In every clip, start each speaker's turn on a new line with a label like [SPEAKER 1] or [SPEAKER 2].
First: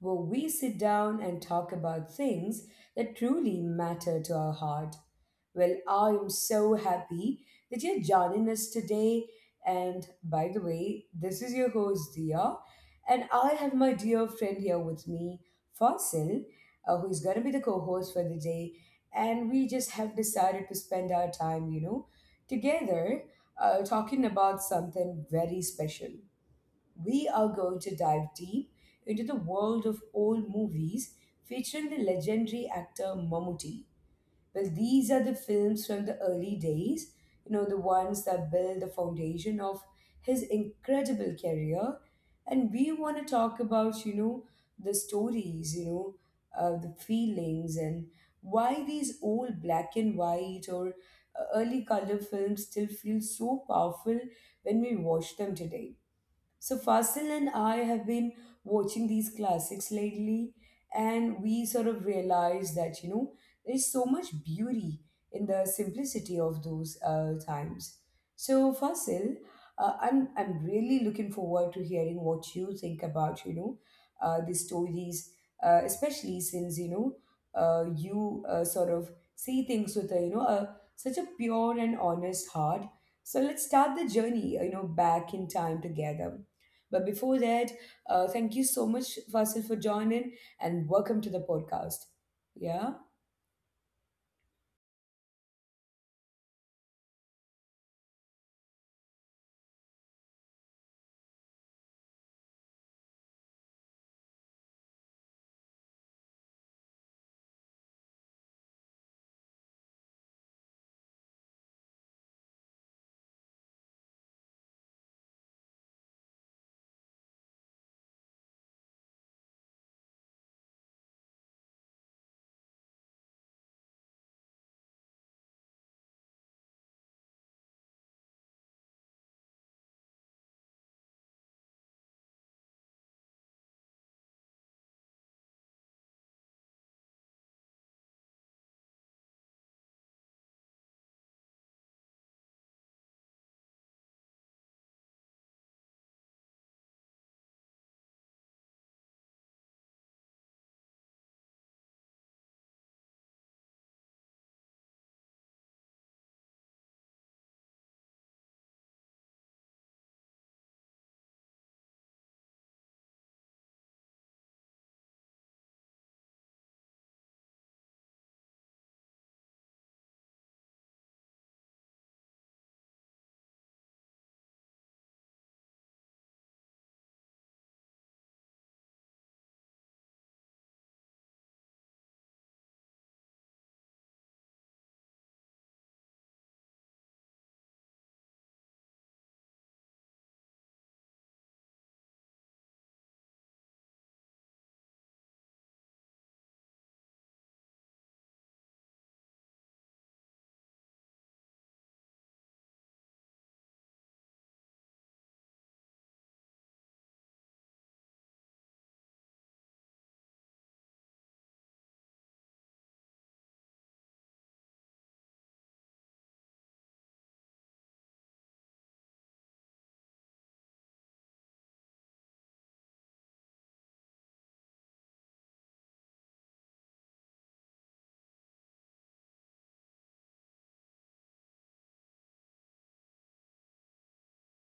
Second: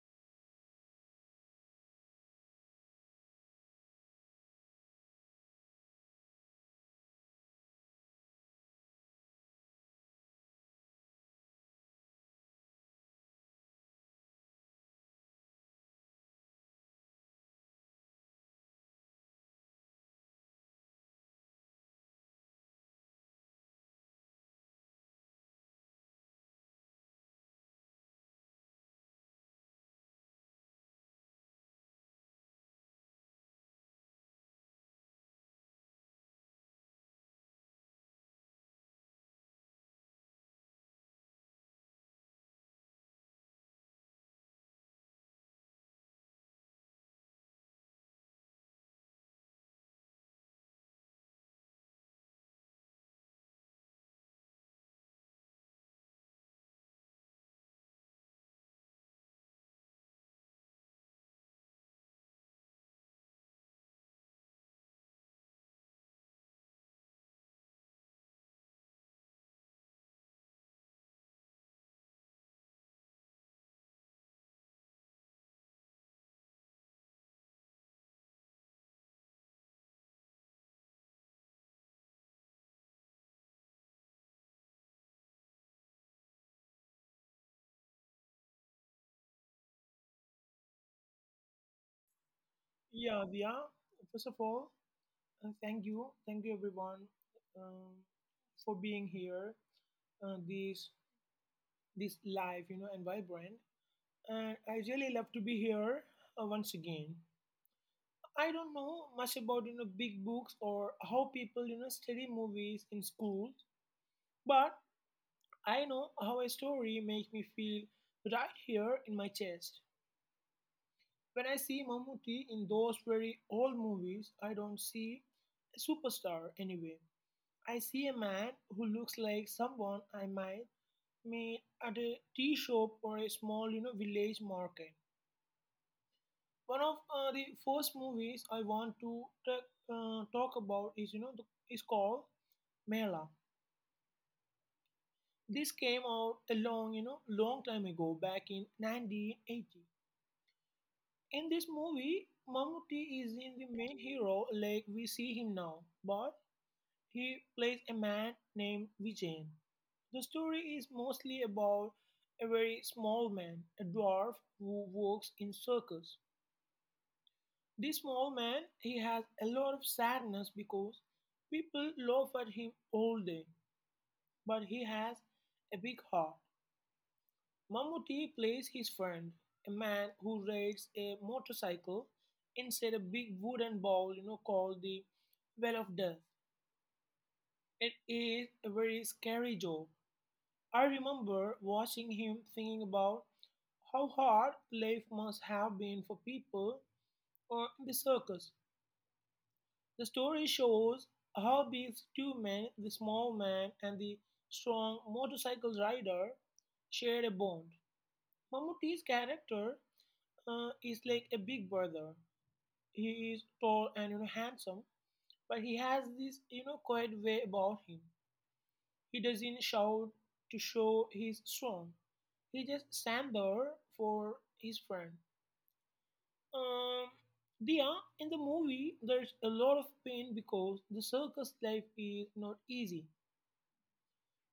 [SPEAKER 1] where we sit down and talk about things that truly matter to our heart. Well, I am so happy that you're joining us today. And by the way, this is your host, Dia, and I have my dear friend here with me, Fasil, who's going to be the co host for the day. And we just have decided to spend our time, together talking about something very special. We are going to dive deep into the world of old movies featuring the legendary actor Mammootty. Well, these are the films from the early days, you know, the ones that build the foundation of his incredible career. And we want to talk about, you know, the stories, the feelings, and why these old black and white or early color films still feel so powerful when we watch them today. So Fasil and I have been watching these classics lately, and we sort of realized that you know there's so much beauty in the simplicity of those times. So Fasil, I'm really looking forward to hearing what you think about you know the stories, especially since you know you sort of see things with a you know a, such a pure and honest heart. So let's start the journey, you know, back in time together. But before that, thank you so much, Fasil, for joining and welcome to the podcast. Yeah.
[SPEAKER 2] Yeah, Diya. First of all, thank you everyone, um, for being here. This this live and vibrant. And I really love to be here once again. I don't know much about big books or how people study movies in schools, but I know how a story makes me feel right here in my chest. When I see Mammootty in those very old movies, I don't see a superstar anyway. I see a man who looks like someone I might meet at a tea shop or a small, you know, village market. One of the first movies I want to talk about is, you know, is called Mela. This came out a long, you know, long time ago, back in 1980. In this movie, Mamuti is in the main hero like we see him now, but he plays a man named Vijayan. The story is mostly about a very small man, a dwarf who works in circus. This small man, he has a lot of sadness because people laugh at him all day, but he has a big heart. Mammootty plays his friend, a man who rides a motorcycle inside a big wooden bowl, you know, called the Well of Death. It is a very scary job. I remember watching him thinking about how hard life must have been for people in the circus. The story shows how these two men, the small man and the strong motorcycle rider, shared a bond. Mammootty's character is like a big brother. He is tall and, you know, handsome, but he has this, you know, quiet way about him. He doesn't shout to show he's strong. He just stand there for his friend. Um, Dia, in the movie, there's a lot of pain because the circus life is not easy.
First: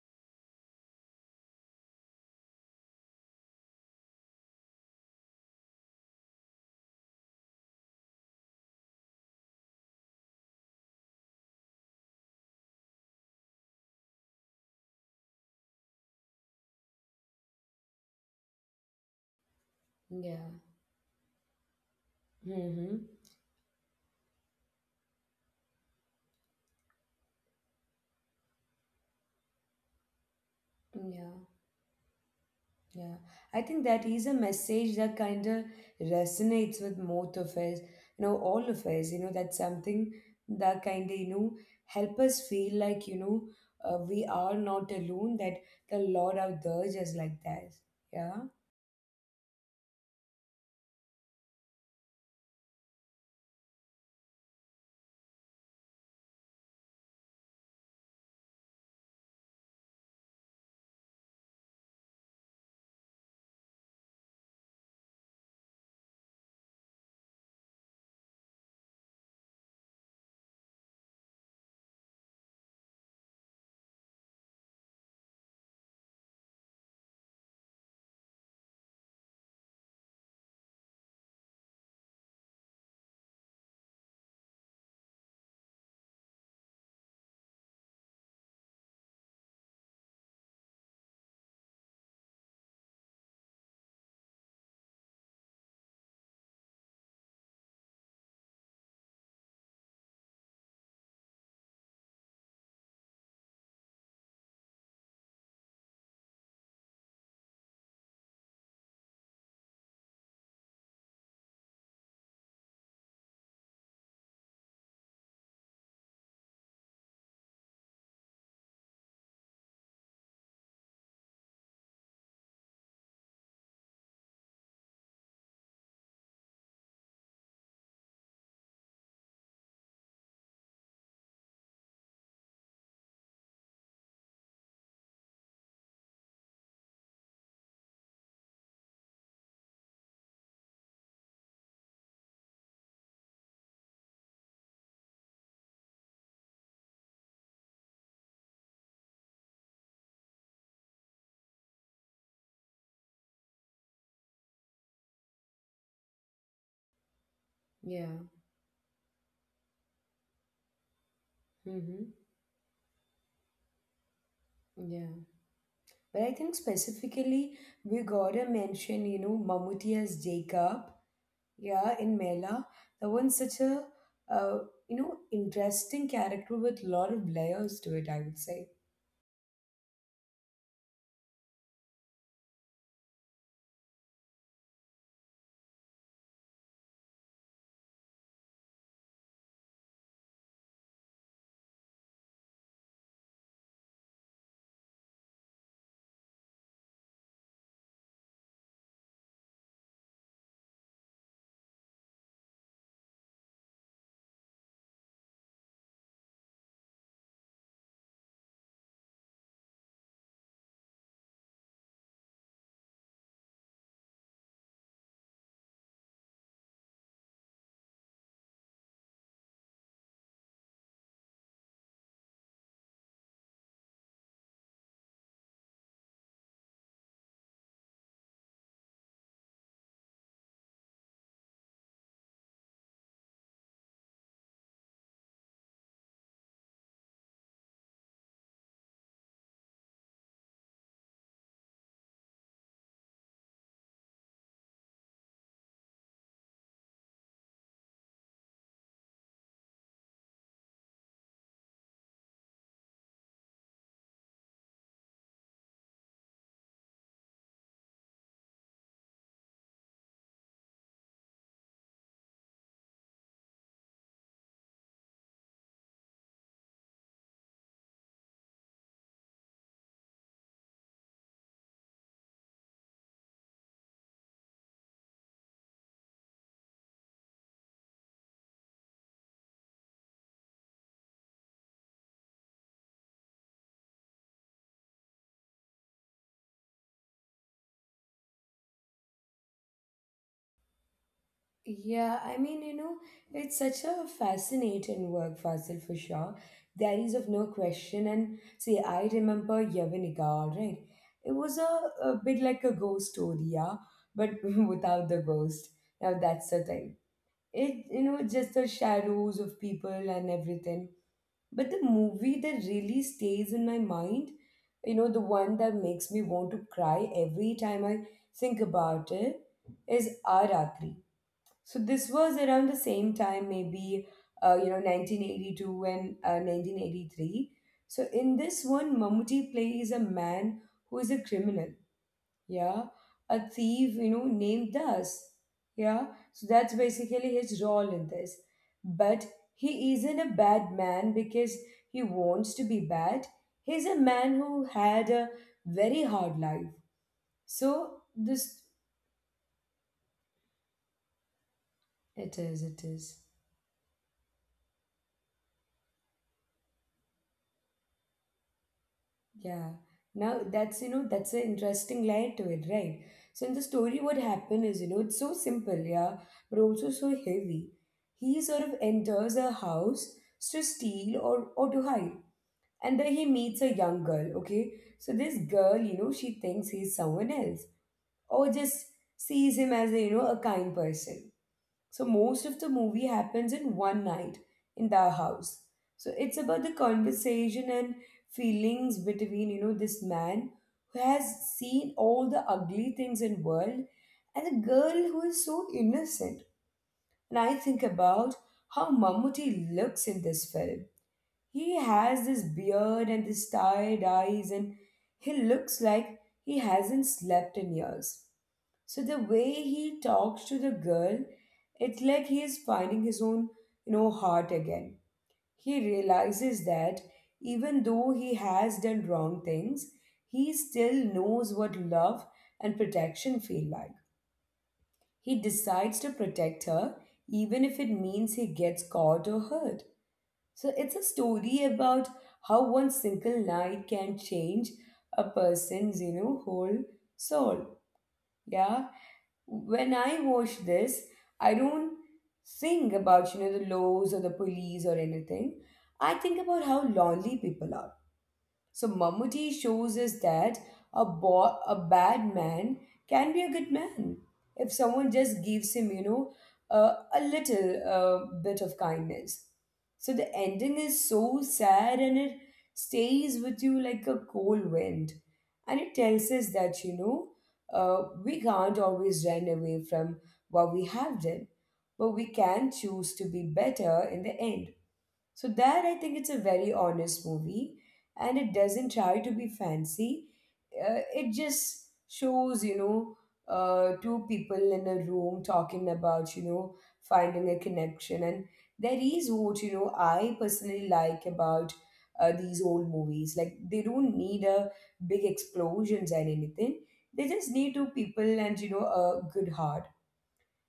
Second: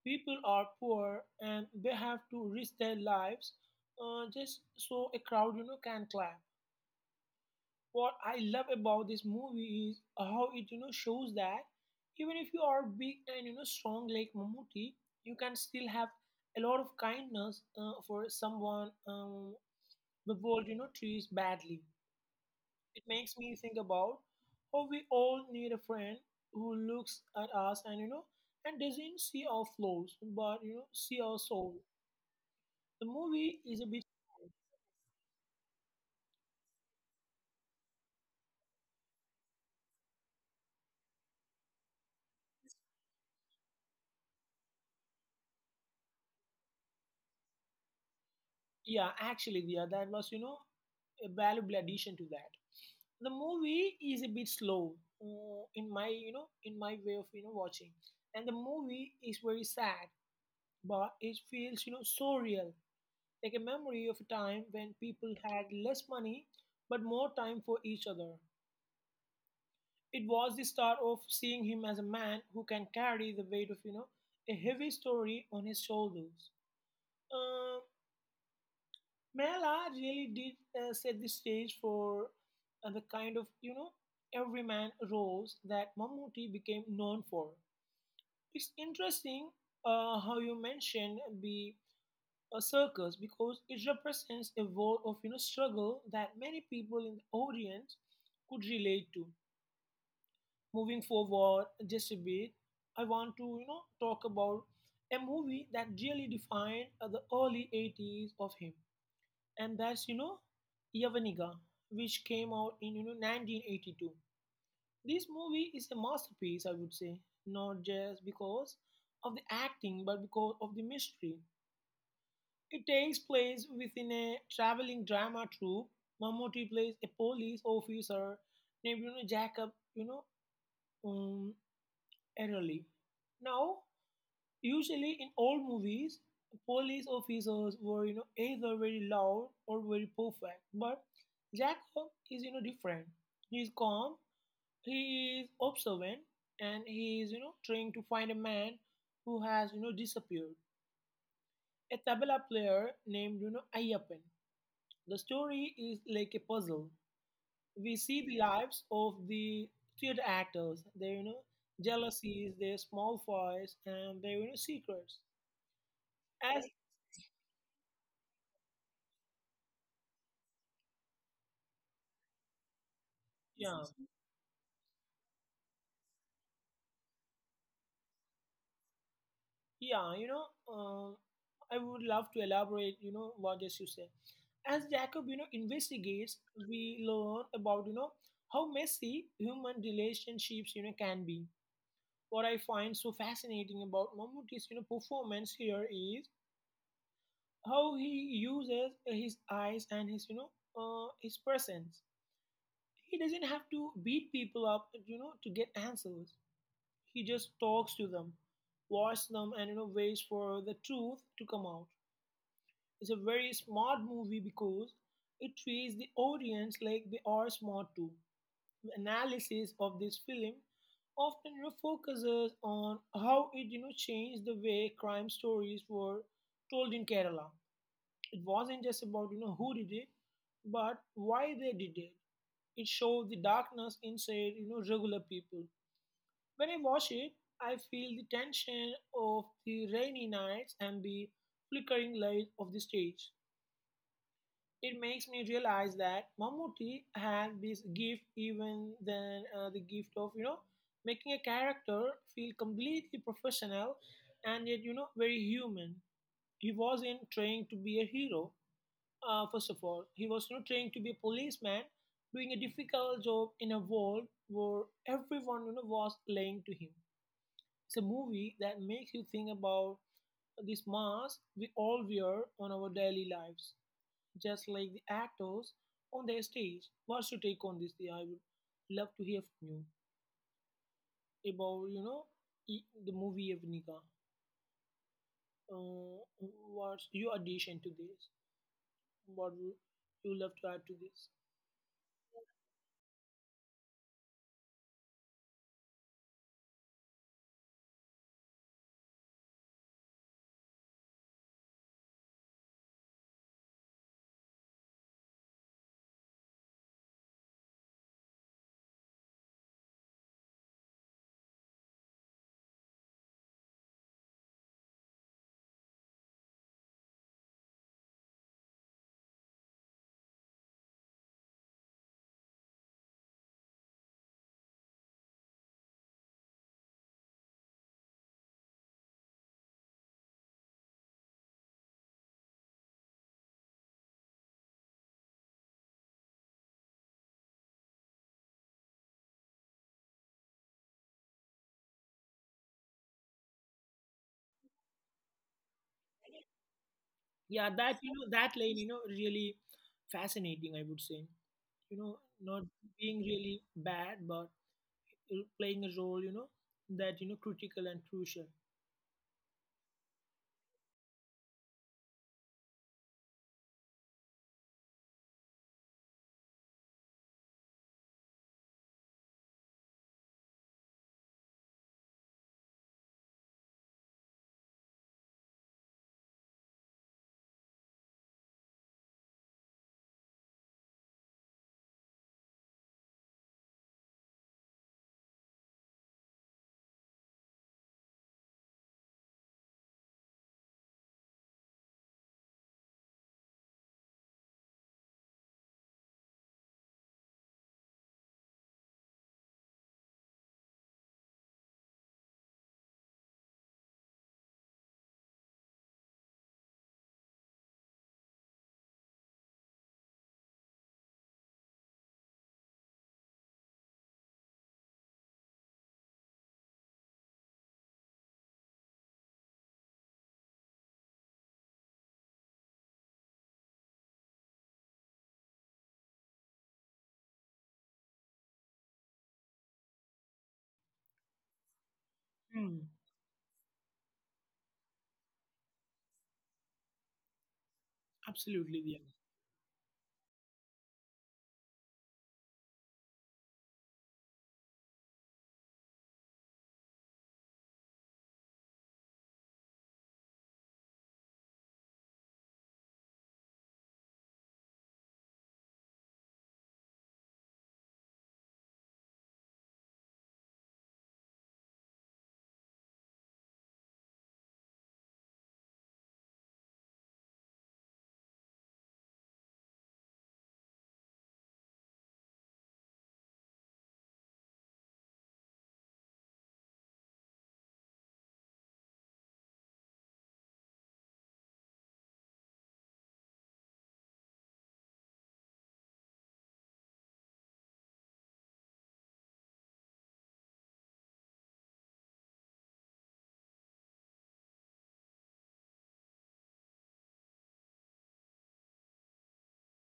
[SPEAKER 2] People are poor and they have to risk their lives just so a crowd, you know, can clap. What I love about this movie is how it, you know, shows that even if you are big and, you know, strong like Mamuti, you can still have a lot of kindness for someone the
[SPEAKER 1] Yeah.
[SPEAKER 2] world, you know, treats badly. It
[SPEAKER 1] Mm-hmm.
[SPEAKER 2] makes me think about how we all need a friend who looks at us and, and doesn't see our flaws, but, you know, see our
[SPEAKER 1] Yeah.
[SPEAKER 2] soul. The
[SPEAKER 1] Yeah, I
[SPEAKER 2] movie is
[SPEAKER 1] think
[SPEAKER 2] a bit
[SPEAKER 1] that is a message that kind of resonates with most of us, you know, all of us, you know, that's something that kind of, you know, help us feel like, we are not alone, that the Lord out there is just like that. Yeah.
[SPEAKER 2] Yeah, actually, yeah, that was, you know, a valuable addition to that. The movie is a bit slow in my, in my way of, watching, and the movie is very sad, but it feels, you know, so real, like a memory of a time when people had less money but more time for each other. It was the start of seeing him as a man who can carry the weight of, you know, a heavy story on his shoulders. Uh, Mela really did set the stage for the kind of, you know, everyman roles that Mammootty became known for. It's interesting how you mentioned the a circus because it represents a world of, struggle that many people in the audience could relate to. Moving forward just a bit, I want to, talk about a movie that really defined the early 80s of him, and that's, Yavaniga, which came out in, 1982. This movie is a masterpiece, I would say, not just because of the acting but because of the mystery. It takes place within a traveling drama troupe. Mammootty plays a police officer named, you know, Jacob, you know, um, Erroli. Now, usually in all movies, police officers were, you know, either very loud or very perfect. But Jacob is, you know, different. He's calm, he is observant, and he is, you know, trying to find a man who has, you know, disappeared. A tabla player named, you know, Ayyappan. The story is like a puzzle. We
[SPEAKER 1] Yeah.
[SPEAKER 2] see the lives of the theater actors, their,
[SPEAKER 1] Mm-hmm.
[SPEAKER 2] jealousies, their small fights, and their,
[SPEAKER 1] Yeah.
[SPEAKER 2] secrets.
[SPEAKER 1] But I think
[SPEAKER 2] As
[SPEAKER 1] specifically we gotta mention, you know, Mammootty as Jacob, yeah, in Mela. That one's such
[SPEAKER 2] Yeah,
[SPEAKER 1] a, uh, you know, interesting character with a lot of layers to it, I would say.
[SPEAKER 2] yeah, you know, I would love to elaborate. You know what just you said. As Jacob, you know, investigates, we learn about, how messy human relationships, can be. What I find so fascinating about Mammootty's, performance here is how he uses his eyes and his, his presence. He doesn't have to beat people up, you know, to get answers. He just talks to them, watches them, and, you know, waits for the truth to come out. It's a very smart movie because it treats the audience like they are smart too. The analysis of this film often, you know, focuses on how it, you know, changed the way crime stories were told in Kerala. It wasn't just about, you know, who did it, but why they did it. It showed the darkness inside, you know, regular people. When I watch it, I feel the tension of the rainy nights and the flickering light of the stage. It makes me realize that Mammootty had this gift, even than the gift of, you know, making a character feel completely professional and yet, you know, very human. He wasn't trying to be a hero. First of all, he was not trained to be a policeman, doing a difficult job in a world where everyone, you know, was lying to him. It's a movie that makes you think about this mask we all wear on our daily lives, just like the actors on their stage. What's your take on this, Diya? I would love to hear from you about, the movie Evnika. Uh, what's your addition to this? What would you love to add to this?
[SPEAKER 1] Yeah, I mean, you know, it's such a fascinating work, Fasil, for sure. There is of no question. And see, I remember Yavanika, all right? It was a bit like a ghost story, yeah, but without the ghost. Now that's the thing. It you know just the shadows of people and everything. But the movie that really stays in my mind, you know, the one that makes me want to cry every time I think about it, is Aratri. So this was around the same time, maybe you know, 1982 and 1983. So in this one, Mammootty plays a man who is a criminal, yeah, a thief, you know, named Das, yeah, so that's basically his role in this. But he isn't a bad man because he wants to be bad. He's a man who had a very hard life.
[SPEAKER 2] Yeah,
[SPEAKER 1] So
[SPEAKER 2] that, you know, that
[SPEAKER 1] this
[SPEAKER 2] line, you know, really fascinating, I would say, you know, not
[SPEAKER 1] it is
[SPEAKER 2] being really bad but playing a role, you know, that, you know, critical and crucial.
[SPEAKER 1] Yeah. Now that's you know that's an interesting layer to it, right? So in the story, what happened is you know it's so simple, yeah, but also so heavy. He sort of enters a house to steal or to hide, and there he meets a young girl. Okay, so this girl, you know, she thinks he's someone else, or just sees him as a you know a kind person. So most of the movie happens in one night in the house. So it's about the conversation and feelings between you know this man who has seen all the ugly things in world and the girl who is so innocent. And I think about how Mammootty looks in this film. He has this beard and this tired eyes and he looks like he hasn't slept in years. So the way he talks to the girl, it's like he's finding his own, you know, heart again. He realizes that even though he has done wrong things, he still knows what love and protection feel like. He decides to protect her even if it means he gets caught or hurt. So it's a story about how
[SPEAKER 2] Hmm,
[SPEAKER 1] one single night can change a person's, you know, whole soul. Yeah,
[SPEAKER 2] absolutely, yeah,
[SPEAKER 1] when I watch this, I don't think about you know the laws or the police or anything. I think about how lonely people are. So Mammootty shows us that a bad man can be a good man if someone just gives him, you know, a little bit of kindness. So the ending is so sad and it stays with you like a cold wind. And it tells us that, we can't always run away from what we have done, but we can choose to be better in the end. So that I think it's a very honest movie, and it doesn't try to be fancy. It just shows, you know, two people in a room talking about, you know, finding a connection, and there is what you know I personally like about these old movies. Like they don't need a big explosions and anything. They just need two people and you know a good heart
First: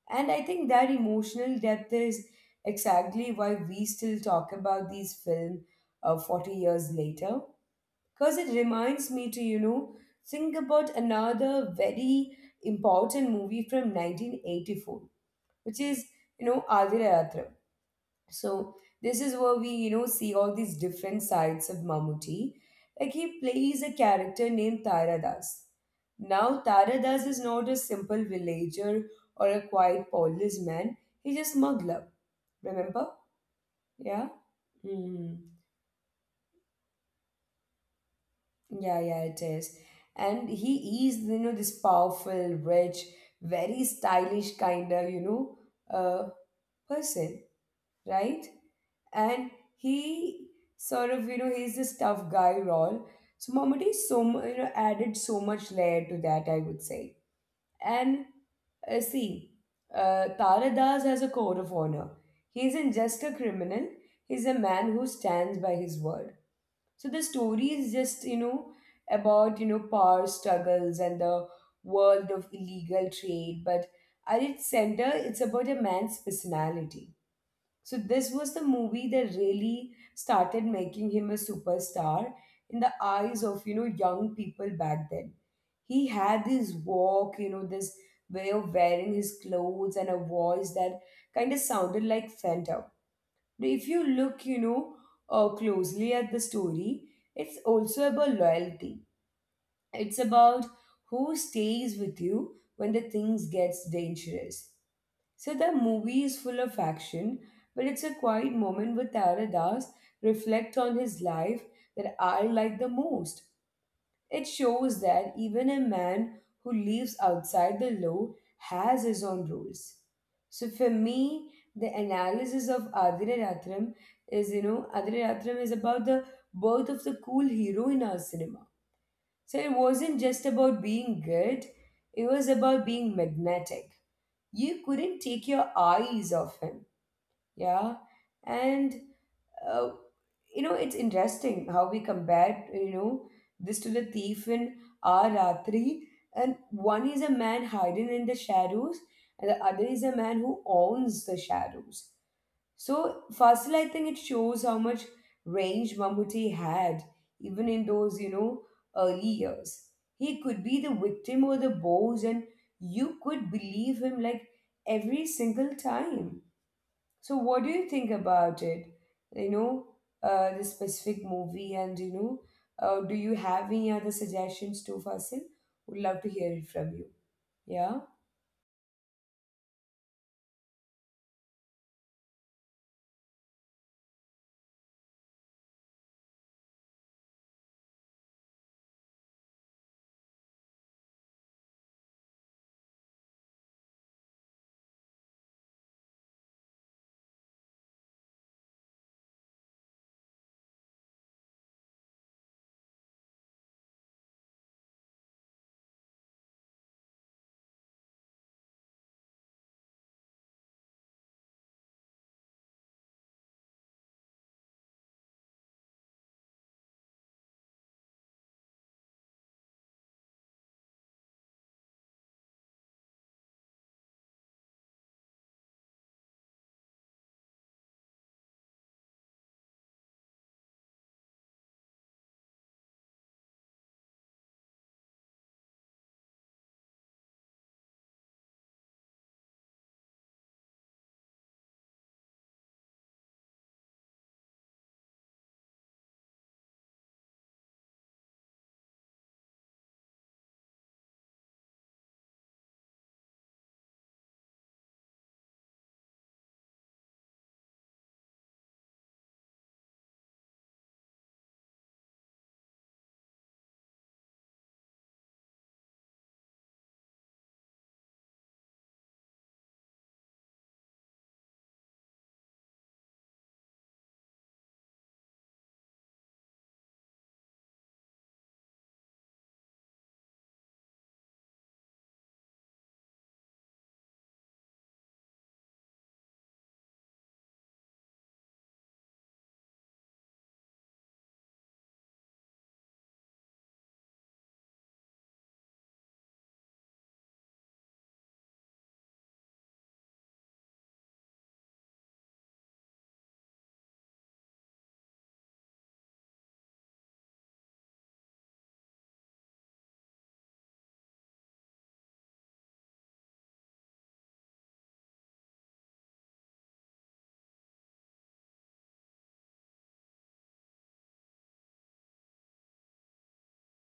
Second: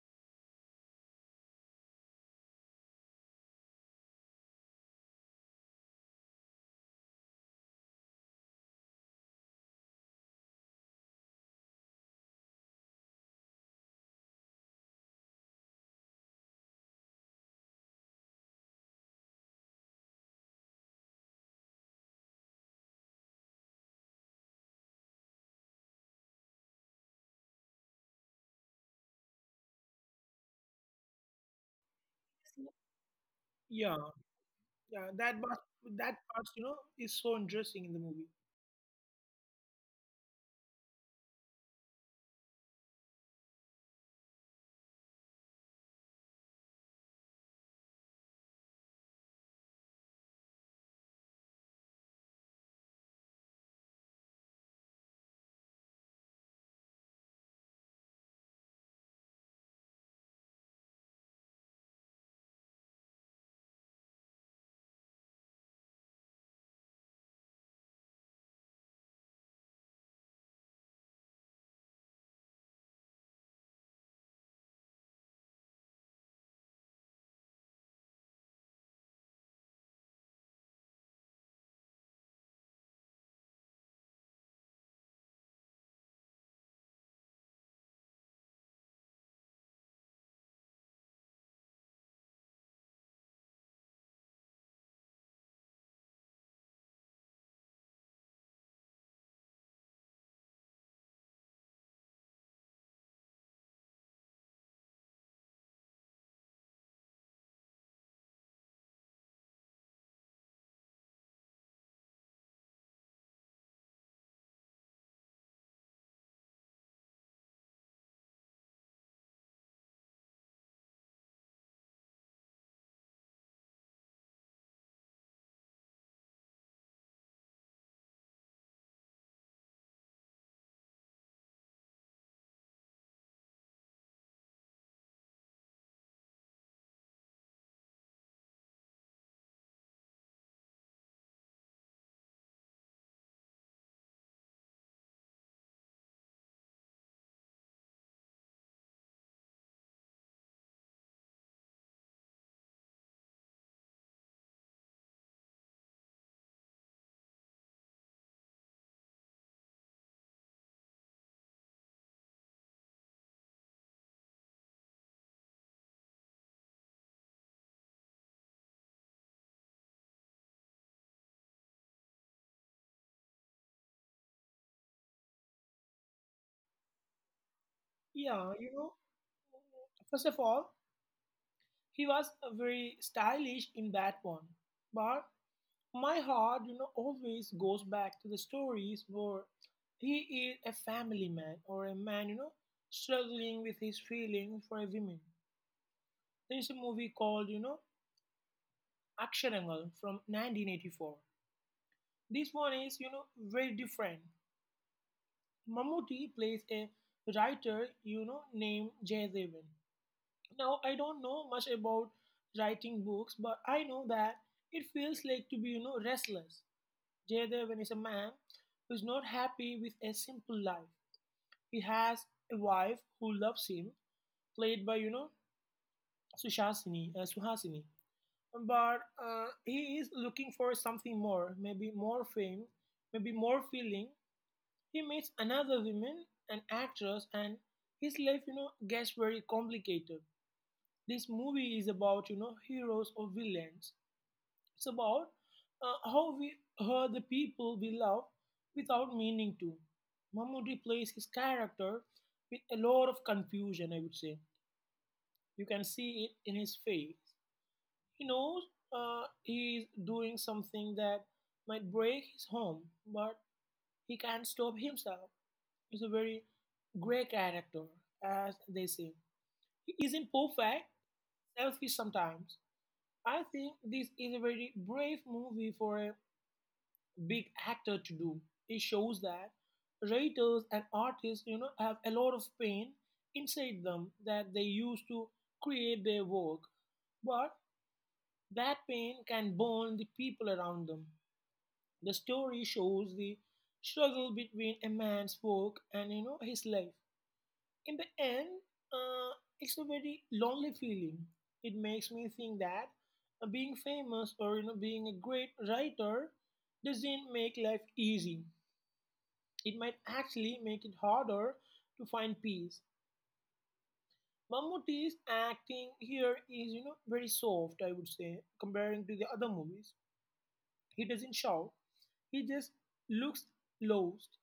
[SPEAKER 1] and I think that emotional depth is exactly why we still talk about these films 40 years later. Because it reminds me to, you know, think about another very important movie from 1984, which is, you know, Aadhira. So this is where we, you know, see all these different sides of Mammootty. Like he plays a character named Taradas. Now Taradas is not a simple villager or a quiet policeman. He's a smuggler. Remember?
[SPEAKER 2] yeah,
[SPEAKER 1] Yeah.
[SPEAKER 2] yeah,
[SPEAKER 1] Hmm.
[SPEAKER 2] that part, you know, is so interesting in the movie.
[SPEAKER 1] Yeah, yeah, it is. And he is, you know, this powerful, rich, very stylish kind of, you know, uh, person, right? And he sort of you know he's this tough guy role. So Momotti so you know added so much layer to that, I would say. And see, Tara Das has a code of honor. He isn't just a criminal. He's a man who stands by his word. So the story is just you know about you know power struggles and the world of illegal trade, but at its center it's about a man's personality. So this was the movie that really started making him a superstar in the eyes of you know young people back then. He had this walk, you know, this way of wearing his clothes and a voice that kind of sounded like Fanta. Now, if you look, you know, closely at the story, it's also about loyalty. It's about who stays with you when the things gets dangerous. So the movie is full of action, but it's a quiet moment where Tara Das reflect on his life that I like the most. It shows that even a man who lives outside the law has his own rules. So for me, the analysis of Adiratram is, you know, Adiratram is about the birth of the cool hero in our cinema. So it wasn't just about being good, it was about being magnetic. You couldn't take your eyes off him. Yeah. And uh, you know it's interesting how we compare you know this to the thief in our ratri. And one is a man hiding in the shadows and the other is a man who owns the shadows. So Fasil, I think it shows how much range Mammootty had, even in those, you know, early years. He could be the victim or the boss, and you could believe him like every single time. So what do you think about it? You know, the specific movie, and you know, do you have any other suggestions too, Fasil? Would love to hear it from you. Yeah,
[SPEAKER 2] Yeah, you know, first of all, he was very stylish in that one, but my heart, you know, always goes back to the stories where he is a family man or a man, you know, struggling with his feeling for a woman. There is a movie called, you know, Aksharangal from 1984. This one is, you know, very different. Mammootty plays a writer, you know, named Jay Devan. Now, I don't know much about writing books, but I know that it feels like to be, you know, restless. Jayadevan is a man who is not happy with a simple life. He has a wife who loves him, played by, you know, Suhasini. But he is looking for something more, maybe more fame, maybe more feeling. He meets another woman, an actress, and his life, you know, gets very complicated. This movie is about, you know, heroes or villains. It's about how we hurt the people we love without meaning to. Mammoody plays his character with a lot of confusion, I would say. You can see it in his face. He knows he doing something that might break his home, but he can't stop himself. He's a very grey character, as they say. He isn't perfect, selfish sometimes. I think this is a very brave movie for a big actor to do. It shows that writers and artists, you know, have a lot of pain inside them that they use to create their work, but that pain can burn the people around them. The story shows the struggle between a man's work and, you know, his life. In the end, uh, it's a very lonely feeling. It makes me think that being famous or, you know, being a great writer doesn't make life easy. It might actually make it harder to find peace. Mammootty's acting here is, you know, very soft, I would say, comparing to the other movies. He doesn't shout. He just looks lost.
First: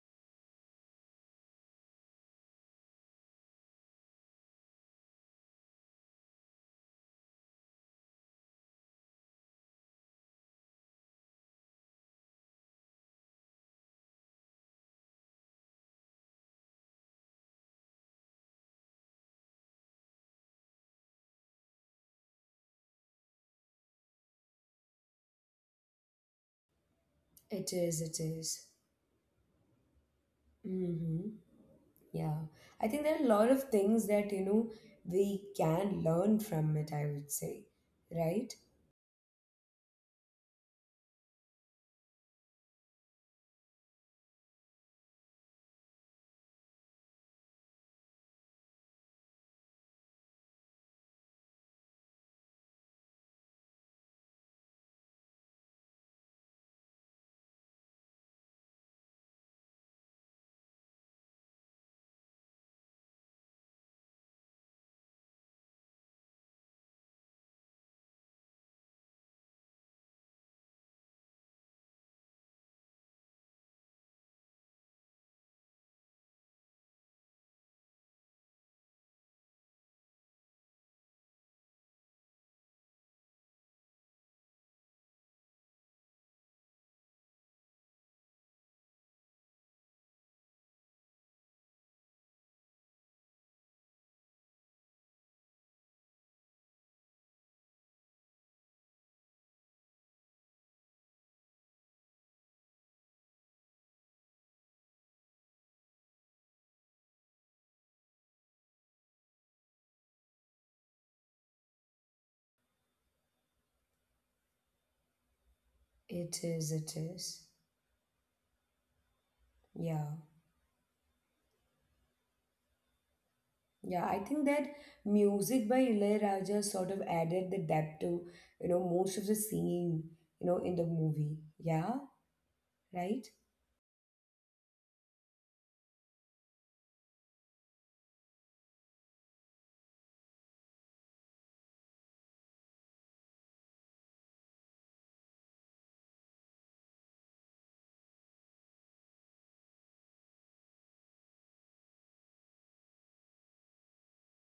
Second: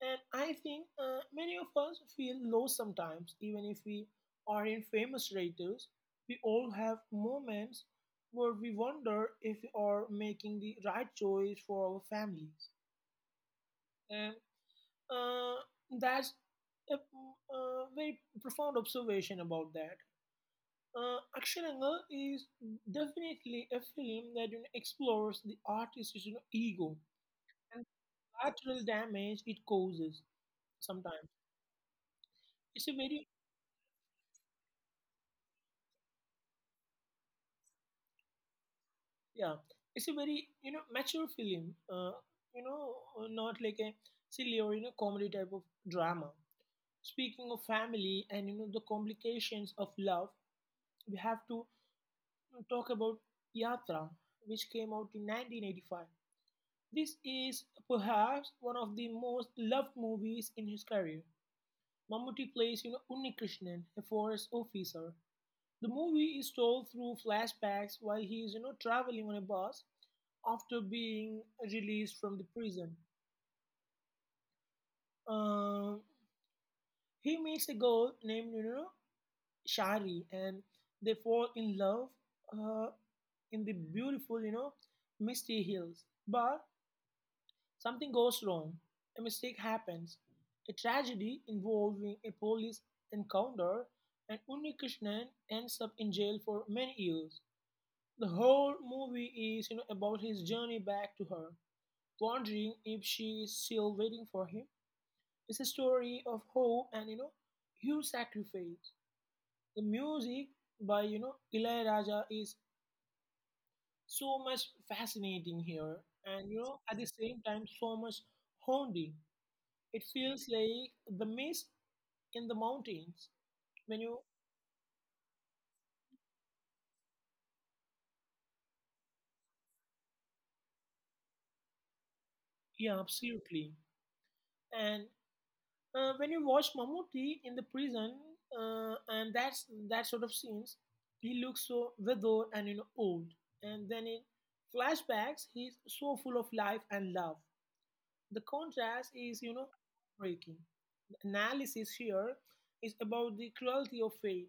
[SPEAKER 2] And I think many of us feel low sometimes, even if we are in famous writers. We all have moments where we wonder if we are making the right choice for our families. And Uh, that's a, a very profound observation about that. Aksharanga is definitely a film that, you know, explores the artist's, you know, ego
[SPEAKER 1] it
[SPEAKER 2] and
[SPEAKER 1] is. It is.
[SPEAKER 2] collateral damage it causes
[SPEAKER 1] Mm-hmm.
[SPEAKER 2] sometimes.
[SPEAKER 1] Yeah,
[SPEAKER 2] It's
[SPEAKER 1] I
[SPEAKER 2] a
[SPEAKER 1] think there are
[SPEAKER 2] very,
[SPEAKER 1] a lot of things that, you know, we can learn from it, I would say, right?
[SPEAKER 2] yeah, it's a very, you know, mature film, you know, not like a silly or, you know, comedy type of drama. Speaking of family and, you know, the complications of love, we have to talk about Yatra, which came out in 1985. This is perhaps one of the most loved movies in his career. Mammootty plays, you know, Unnikrishnan, a forest officer. The movie is told through flashbacks while he is, traveling on a bus after being released from the prison. Um, he meets a girl named, Shari, and they fall in love uh, in the beautiful, misty hills. But something goes wrong, a mistake happens, a tragedy involving a police encounter, and Unnikrishnan ends up in jail for many years. The whole movie is, about his journey back to her, wondering if she is still waiting for him. It's a story of hope and, huge sacrifice. The music by, Ilayaraja is so much fascinating here,
[SPEAKER 1] It
[SPEAKER 2] and,
[SPEAKER 1] is, it
[SPEAKER 2] at the same
[SPEAKER 1] is.
[SPEAKER 2] time so much haunting. It
[SPEAKER 1] Yeah,
[SPEAKER 2] feels like the mist in the mountains when
[SPEAKER 1] yeah. I
[SPEAKER 2] you,
[SPEAKER 1] think that music by Ilayaraja sort of added the depth to, you know, most of the singing, you know, in the movie. Yeah,
[SPEAKER 2] yeah,
[SPEAKER 1] right?
[SPEAKER 2] absolutely. And when you watch Mammootty in the prison and that sort of scenes, he looks so withered and, old. And then in flashbacks, he's so full of life and love. The contrast is, breaking. The analysis here is about the cruelty of fate.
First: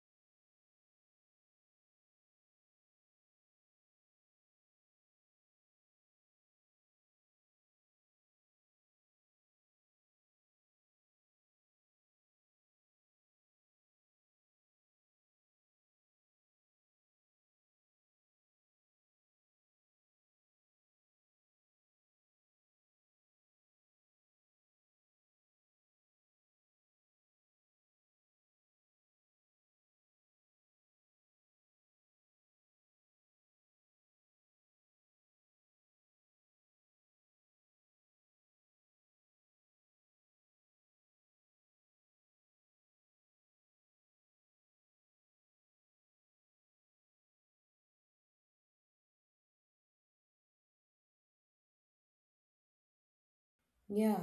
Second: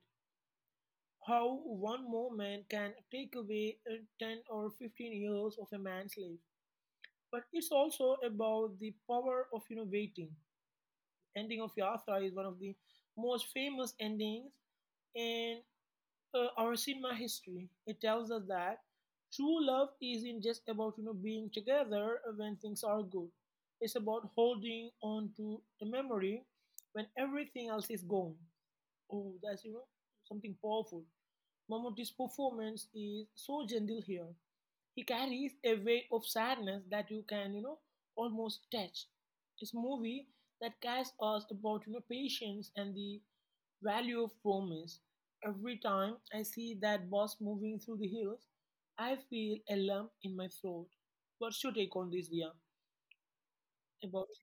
[SPEAKER 2] How one moment can take away 10 or 15 years of a man's life, but it's also about the power of, waiting. Ending of Yatra is one of the most famous endings in our cinema history. It tells us that true love isn't just about, being together when things are good. It's about holding on to the memory when everything else is gone. Oh, that's, something powerful. Mammootty's performance is so gentle here. He carries a weight of sadness that you can, almost touch. It's a movie that casts us about, patience and the value of promise. Every time I see that bus moving through the hills, I feel a lump in my throat. What's your take on this, Dia? About
[SPEAKER 1] Yeah.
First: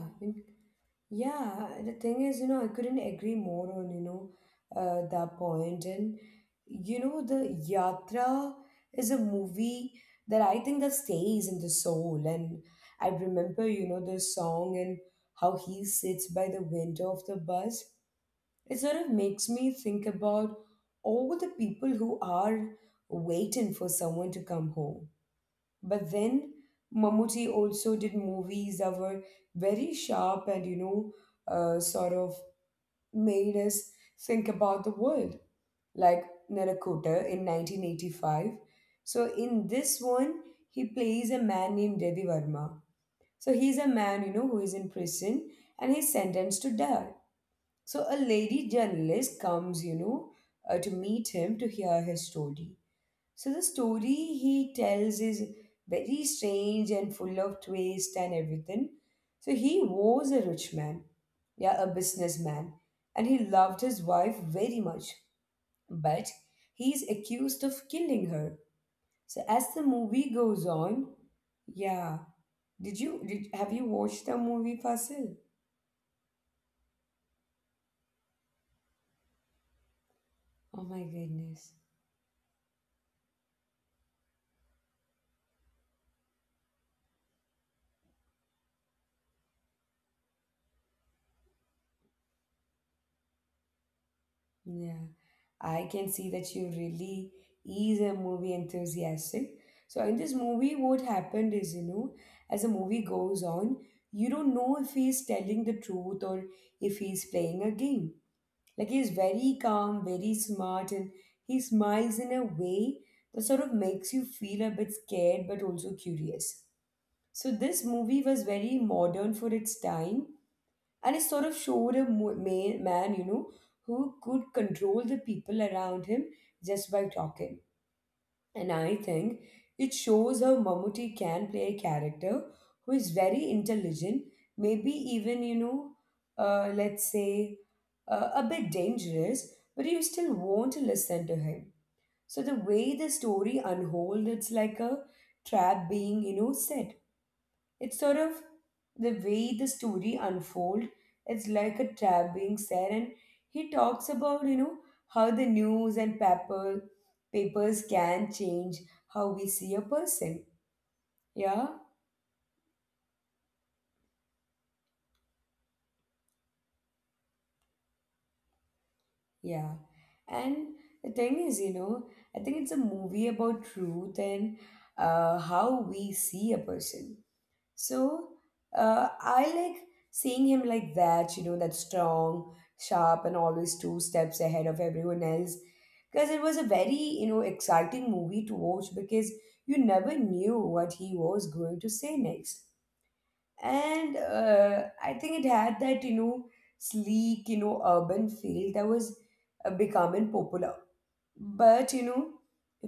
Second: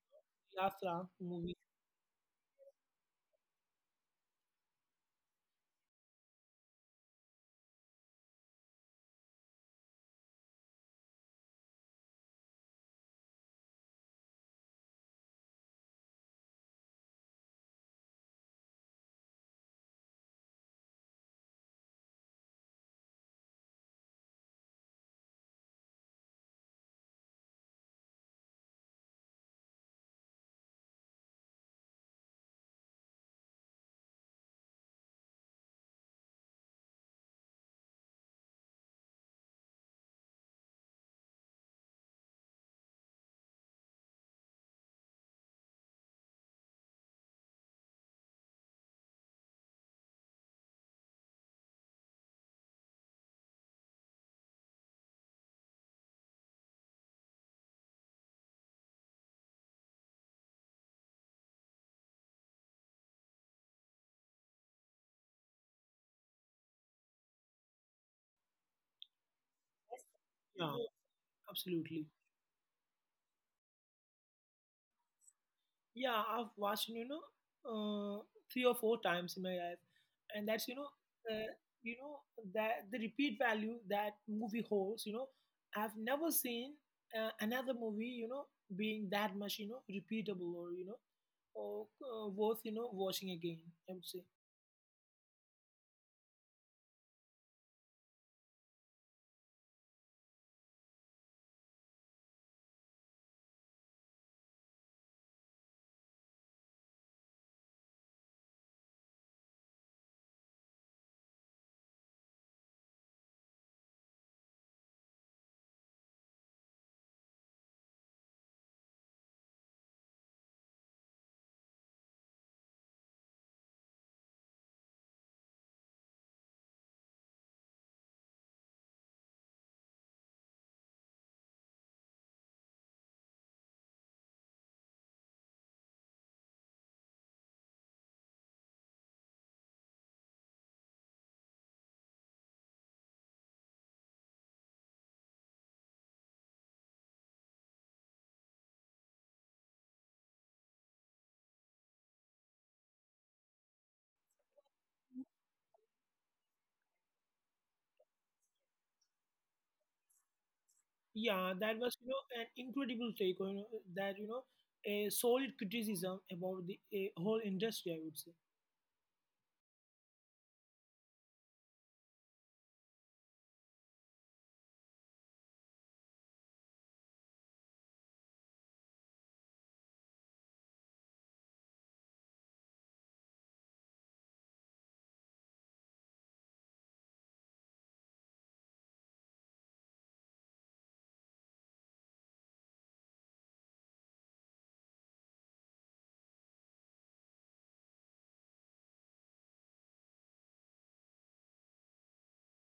[SPEAKER 2] Yatra movie?
[SPEAKER 1] Yeah, the thing is, you know, I couldn't agree more on, that point. And, you know, the Yatra is a movie that I think that stays in the soul. And I remember, you know, the song and how he sits by the window of the bus. It sort of makes me think about all the people who are waiting for someone to come home. But then Mammootty also did movies that were very sharp and, sort of made us think about the world, like Narakota in 1985. So in this one, he plays a man named Devi Varma. So he's a man, you know, who is in prison and he's sentenced to die. So a lady journalist comes, to meet him to hear his story. So the story he tells is very strange and full of twist and everything. So he was a rich man, yeah, a businessman, and he loved his wife very much, but he is accused of killing her. So as the movie goes
[SPEAKER 2] Yeah,
[SPEAKER 1] on, yeah,
[SPEAKER 2] absolutely.
[SPEAKER 1] did have you watched the movie Fasil?
[SPEAKER 2] Yeah, I've watched, uh, three or four times in my life, and
[SPEAKER 1] Oh
[SPEAKER 2] that's,
[SPEAKER 1] my
[SPEAKER 2] uh,
[SPEAKER 1] goodness.
[SPEAKER 2] you know that the repeat value that movie holds. You know, I've never seen another movie, being that much, repeatable, or or worth, watching again, I would say.
[SPEAKER 1] Yeah, I can see that you really is a movie enthusiastic. So in this movie, what happened is, you know, as the movie goes on, you don't know if he's telling the truth or if he's playing a game. Like he's very calm, very smart, and he smiles in a way that sort of makes you feel a bit scared but also curious. So this movie was very modern for its time and it sort of showed a man, you know, who could control the people around him just by talking. And I think it shows how Mammootty can play a character who is very intelligent, maybe even, let's say a bit dangerous, but you still want to listen to him. So the way the story unfolds, it's like a trap being, you know, set. It's sort of the way the story unfold. It's like a trap being set, and he talks about you know how the news and paper papers can change how we see a person. Yeah,
[SPEAKER 2] Yeah, that was, an incredible take on. You know, that, a solid criticism about the a whole industry, I would say.
[SPEAKER 1] yeah. And the thing is, you know, I think it's a movie about truth and how we see a person. So I like seeing him like that, you know, that strong, sharp, and always two steps ahead of everyone else. Because it was a very, you know, exciting movie to watch because you never knew what he was going to say next. And I think it had that, you know, sleek, you know, urban feel that was becoming popular. But you know,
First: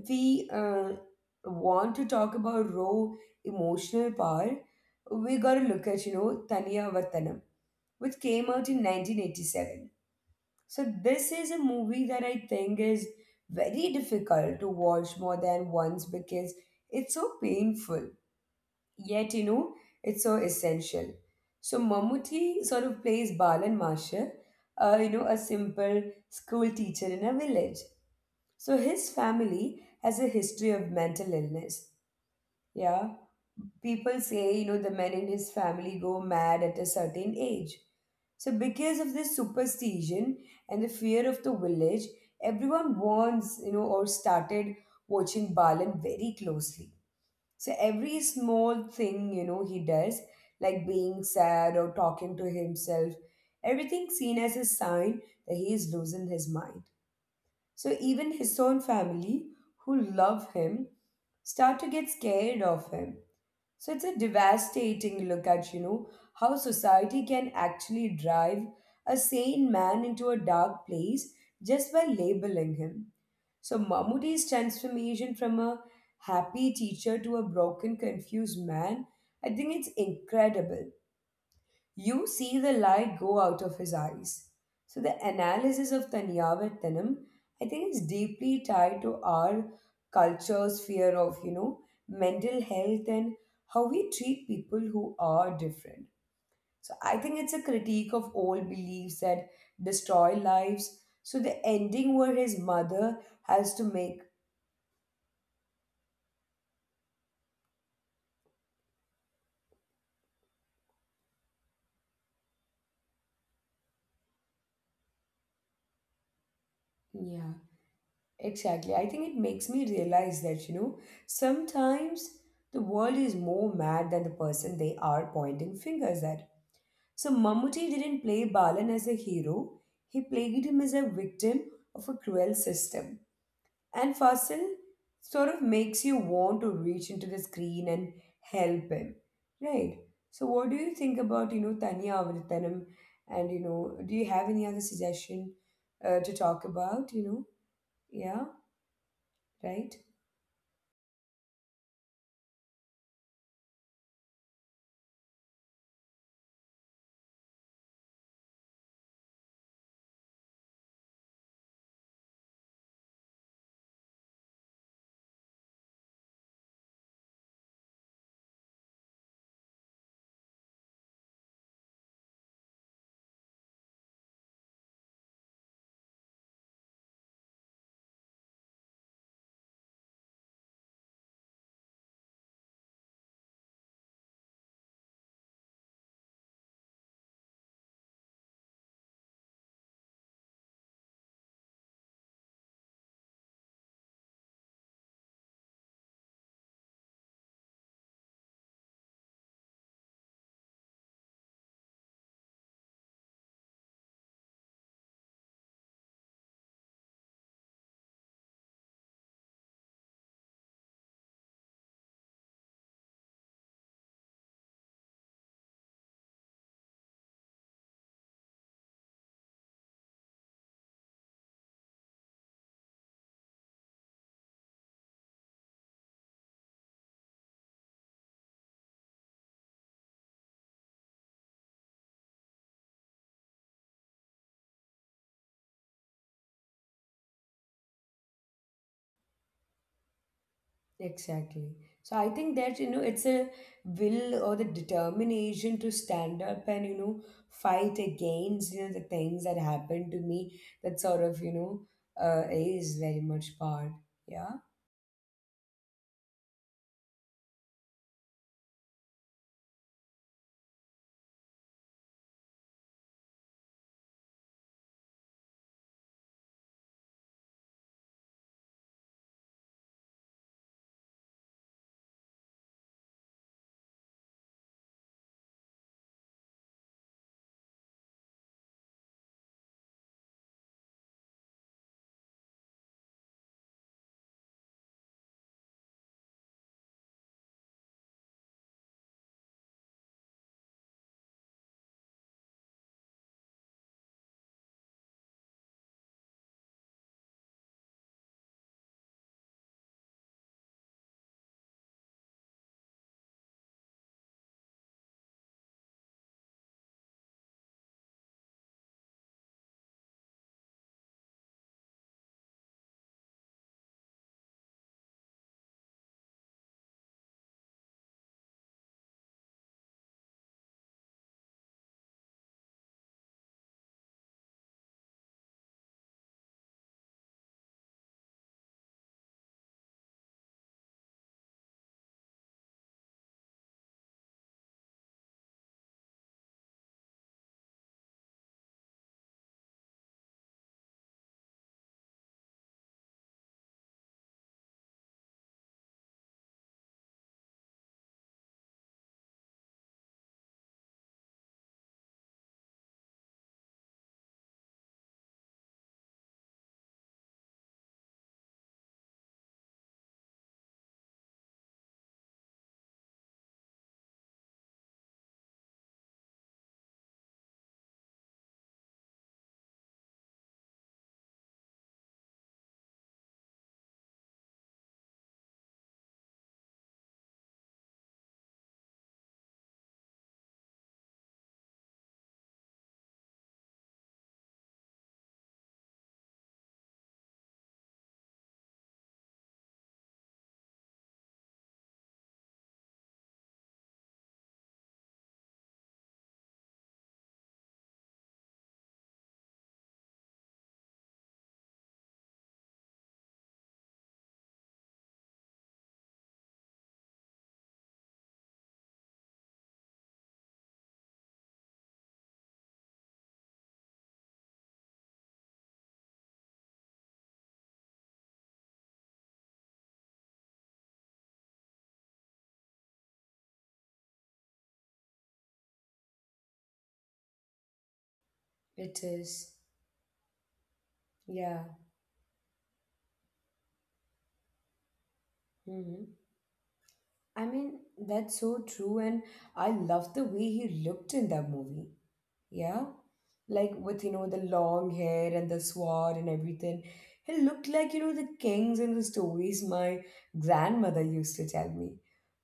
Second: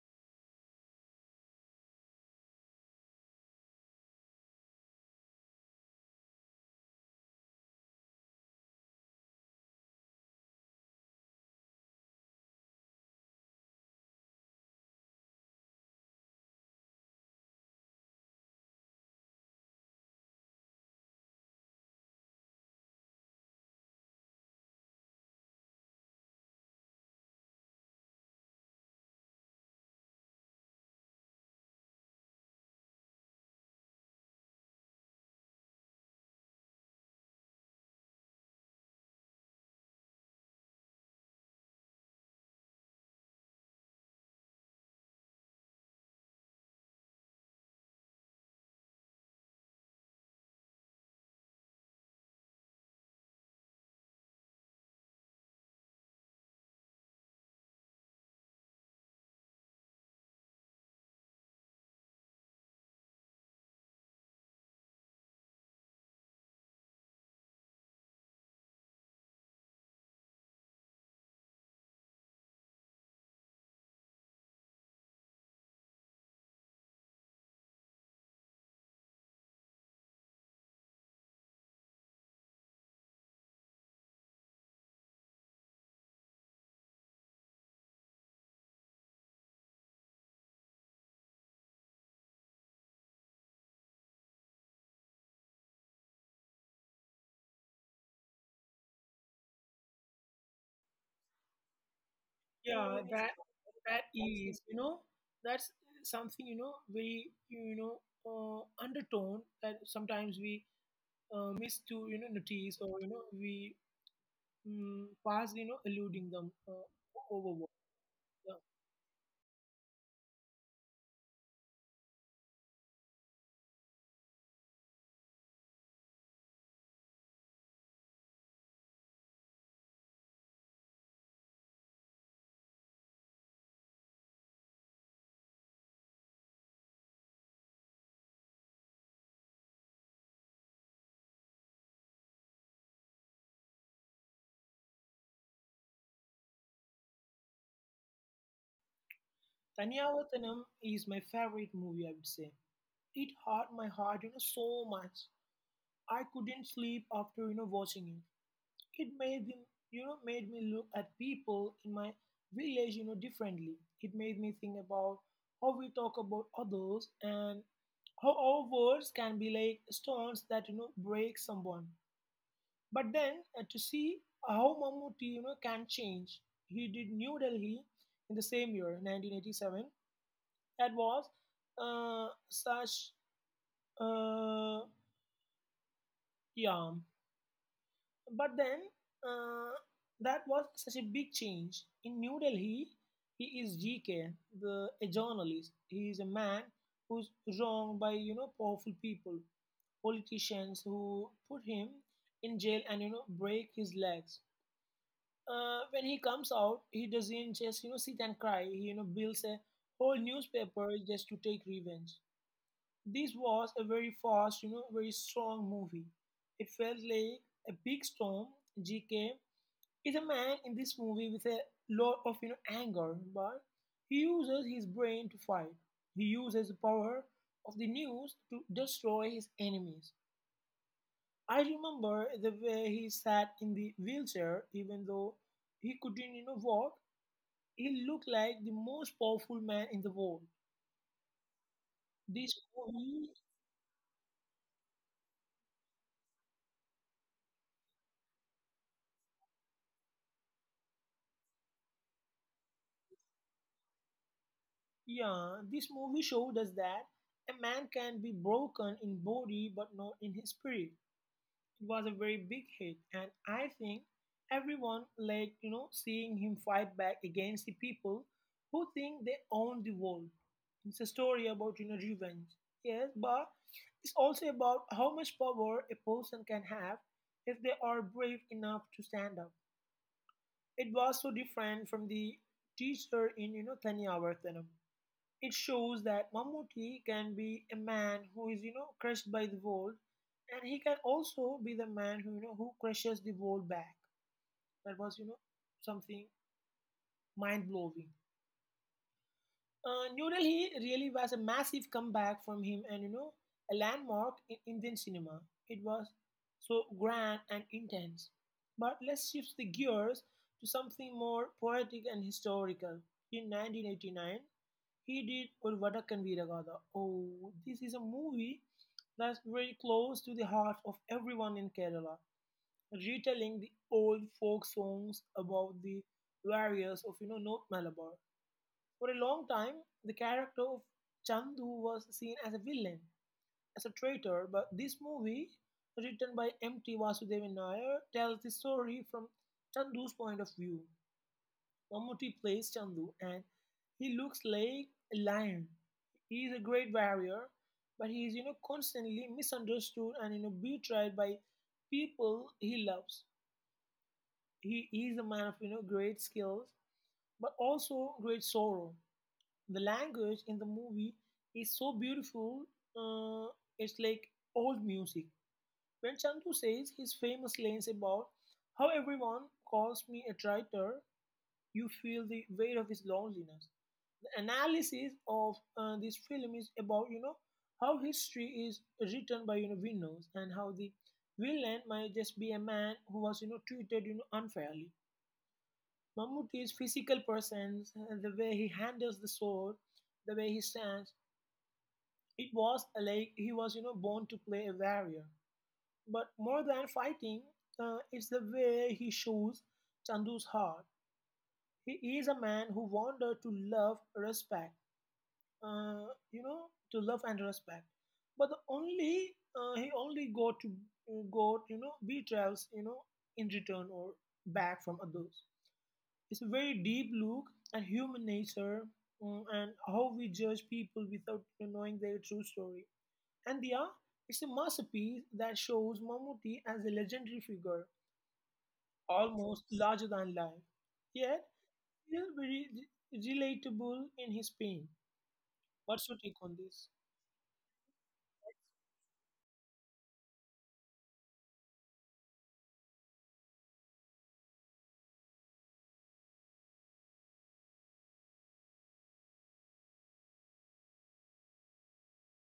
[SPEAKER 1] we want to talk about raw emotional power. We gotta look at you know Taniya Vatanam, which came out in 1987. So this is a movie that I think is very difficult to watch more than once because it's so painful. Yet you know it's so essential. So Mammootty sort of plays Balan Masha, you know, a simple school teacher in a village so his family has a history of mental illness. Yeah. People say, you know, the men in his family go mad at a certain age. So, because of this superstition and the fear of the village, everyone warns you know, or started watching Balan very closely. So, every small thing, you know, he does, like being sad or talking to himself, everything seen as a sign that he is losing his mind. So even his own family, who love him, start to get scared of him. So it's a devastating look at, you know, how society can actually drive a sane man into a dark place just by labeling him. So Mahmoodi's transformation from a happy teacher to a broken, confused man, I think it's incredible. You see the light go out of his eyes. So the analysis of Taniyavattanam, I think, is deeply tied to our culture's fear of, you know, mental health and how we treat people who are different. So I think it's a critique of old beliefs that destroy lives. So the ending where his
[SPEAKER 2] Yeah,
[SPEAKER 1] mother
[SPEAKER 2] that
[SPEAKER 1] has to make
[SPEAKER 2] that is, that's something, very, undertone that sometimes we miss to, notice, or, we, pass, eluding them
[SPEAKER 1] yeah.
[SPEAKER 2] overboard, yeah.
[SPEAKER 1] Exactly. I think it makes me realize that, you know, sometimes the world is more mad than the person they are pointing fingers at. So Mammootty didn't play Balan as a hero, he played him as a victim of a cruel system. And Fasil sort of makes you want to reach into the screen and help him. Right. So what do you think about, you know, Tanya Avritanam and you know, do you have any other suggestion to talk about, you know? Yeah, right?
[SPEAKER 2] Taniyavathanam is my favorite movie, I would say. It hurt my heart, so much. I couldn't sleep after, watching it. It made them, made me look at people in my village, differently. It made me think about how we talk about others and how our words can be like stones that, break someone. But then to see how Mammootty, can change. He did New Delhi in the same year, 1987. That was such uh, yeah But then uh, that was such a big change. In New Delhi, he is GK, a journalist. He is a man who's wronged by, powerful people, politicians who put him in jail and, break his legs. When he comes out, he doesn't just, sit and cry. He, builds a whole newspaper just to take revenge. This was a very fast, very strong movie. It felt like a big storm. GK is a man in this movie with a lot of, anger, but he uses his brain to fight. He uses the power of the news to destroy his enemies. I remember the way he sat in the wheelchair, even though he couldn't, walk. He looked like the most powerful man in the world.
[SPEAKER 1] Exactly. So I think
[SPEAKER 2] This
[SPEAKER 1] that, you know, it's
[SPEAKER 2] movie,
[SPEAKER 1] a will or the determination to stand up and, you know, fight against, you know, the things that happened to me that sort of, is very much part. Yeah,
[SPEAKER 2] yeah, this movie showed us that a man can be broken in body but not in his spirit. It was a very big hit, and I think everyone like, seeing him fight back against the people who think they own the world. It's a story about, revenge, yes, but it's also about how much power a person can have if they are brave enough to stand up. It was so different from the teacher in, Tanya Vartanam. It shows that Mammootty can be a man who is, crushed by the world, and he can also be the man who, who crushes the world back. That was, something mind blowing. New Delhi really was a massive comeback from him, and, a landmark in Indian cinema. It was so grand and intense. But let's shift the gears to something more poetic and historical. In 1989, he did Urvadakan Viragada. Oh, this is a movie that's very close to the heart of everyone in Kerala, retelling the old folk songs about the warriors of, North Malabar. For a long time, the character of Chandu was seen as a villain, as a traitor, but this movie, written by M.T. Vasudevan Nair, tells the story from Chandu's point of view. Mammootty plays Chandu and he looks like a lion. He is a great warrior, but he is, constantly misunderstood and, betrayed by people he loves. He is a man of, great skills, but also great sorrow. The language in the movie is so beautiful. Uh, it's like old music. When Chandu says his famous lines about how everyone calls me a traitor, you feel the weight of his loneliness. Analysis of this film is about, how history is written by, winners, and how the villain might just be a man who was, treated, unfairly. Mammootty's physical presence, the way he handles the sword, the way he stands, it was like he was, born to play a warrior. But more than fighting, it's the way he shows Chandu's heart. He is a man who wanted to love, respect, uh, you know, to love and respect. But the only he only got, betrayals, in return, or back from others. It's a very deep look at human nature, and how we judge people without knowing their true story. And yeah, it's a masterpiece that shows Mammootty as a legendary figure,
[SPEAKER 1] it is.
[SPEAKER 2] almost larger than life, yet
[SPEAKER 1] Yeah.
[SPEAKER 2] still very relatable in his pain.
[SPEAKER 1] Hmm.
[SPEAKER 2] What's your take on this?
[SPEAKER 1] I mean, that's so true. And I love the way he looked in that movie. Yeah. Like with, you know, the long hair and the sword and everything. He looked like, you know, the kings in the stories my grandmother used to tell me.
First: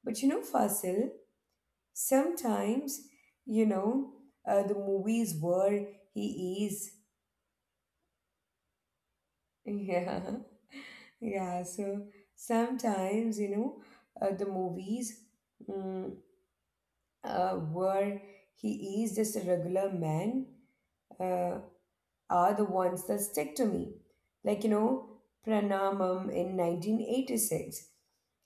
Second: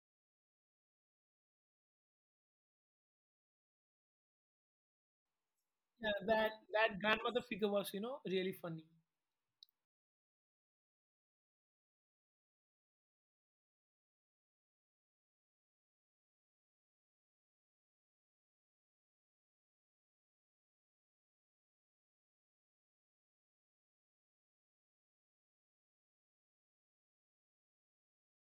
[SPEAKER 1] But you know, Fasil, sometimes, you know, the movies where
[SPEAKER 2] Yeah, that
[SPEAKER 1] he is.
[SPEAKER 2] that grandmother figure was, really funny.
[SPEAKER 1] Yeah. Yeah. So sometimes, the movies mm, where he is just a regular man. Uh, are the ones that stick to me. Like, you know, Pranamam in 1986.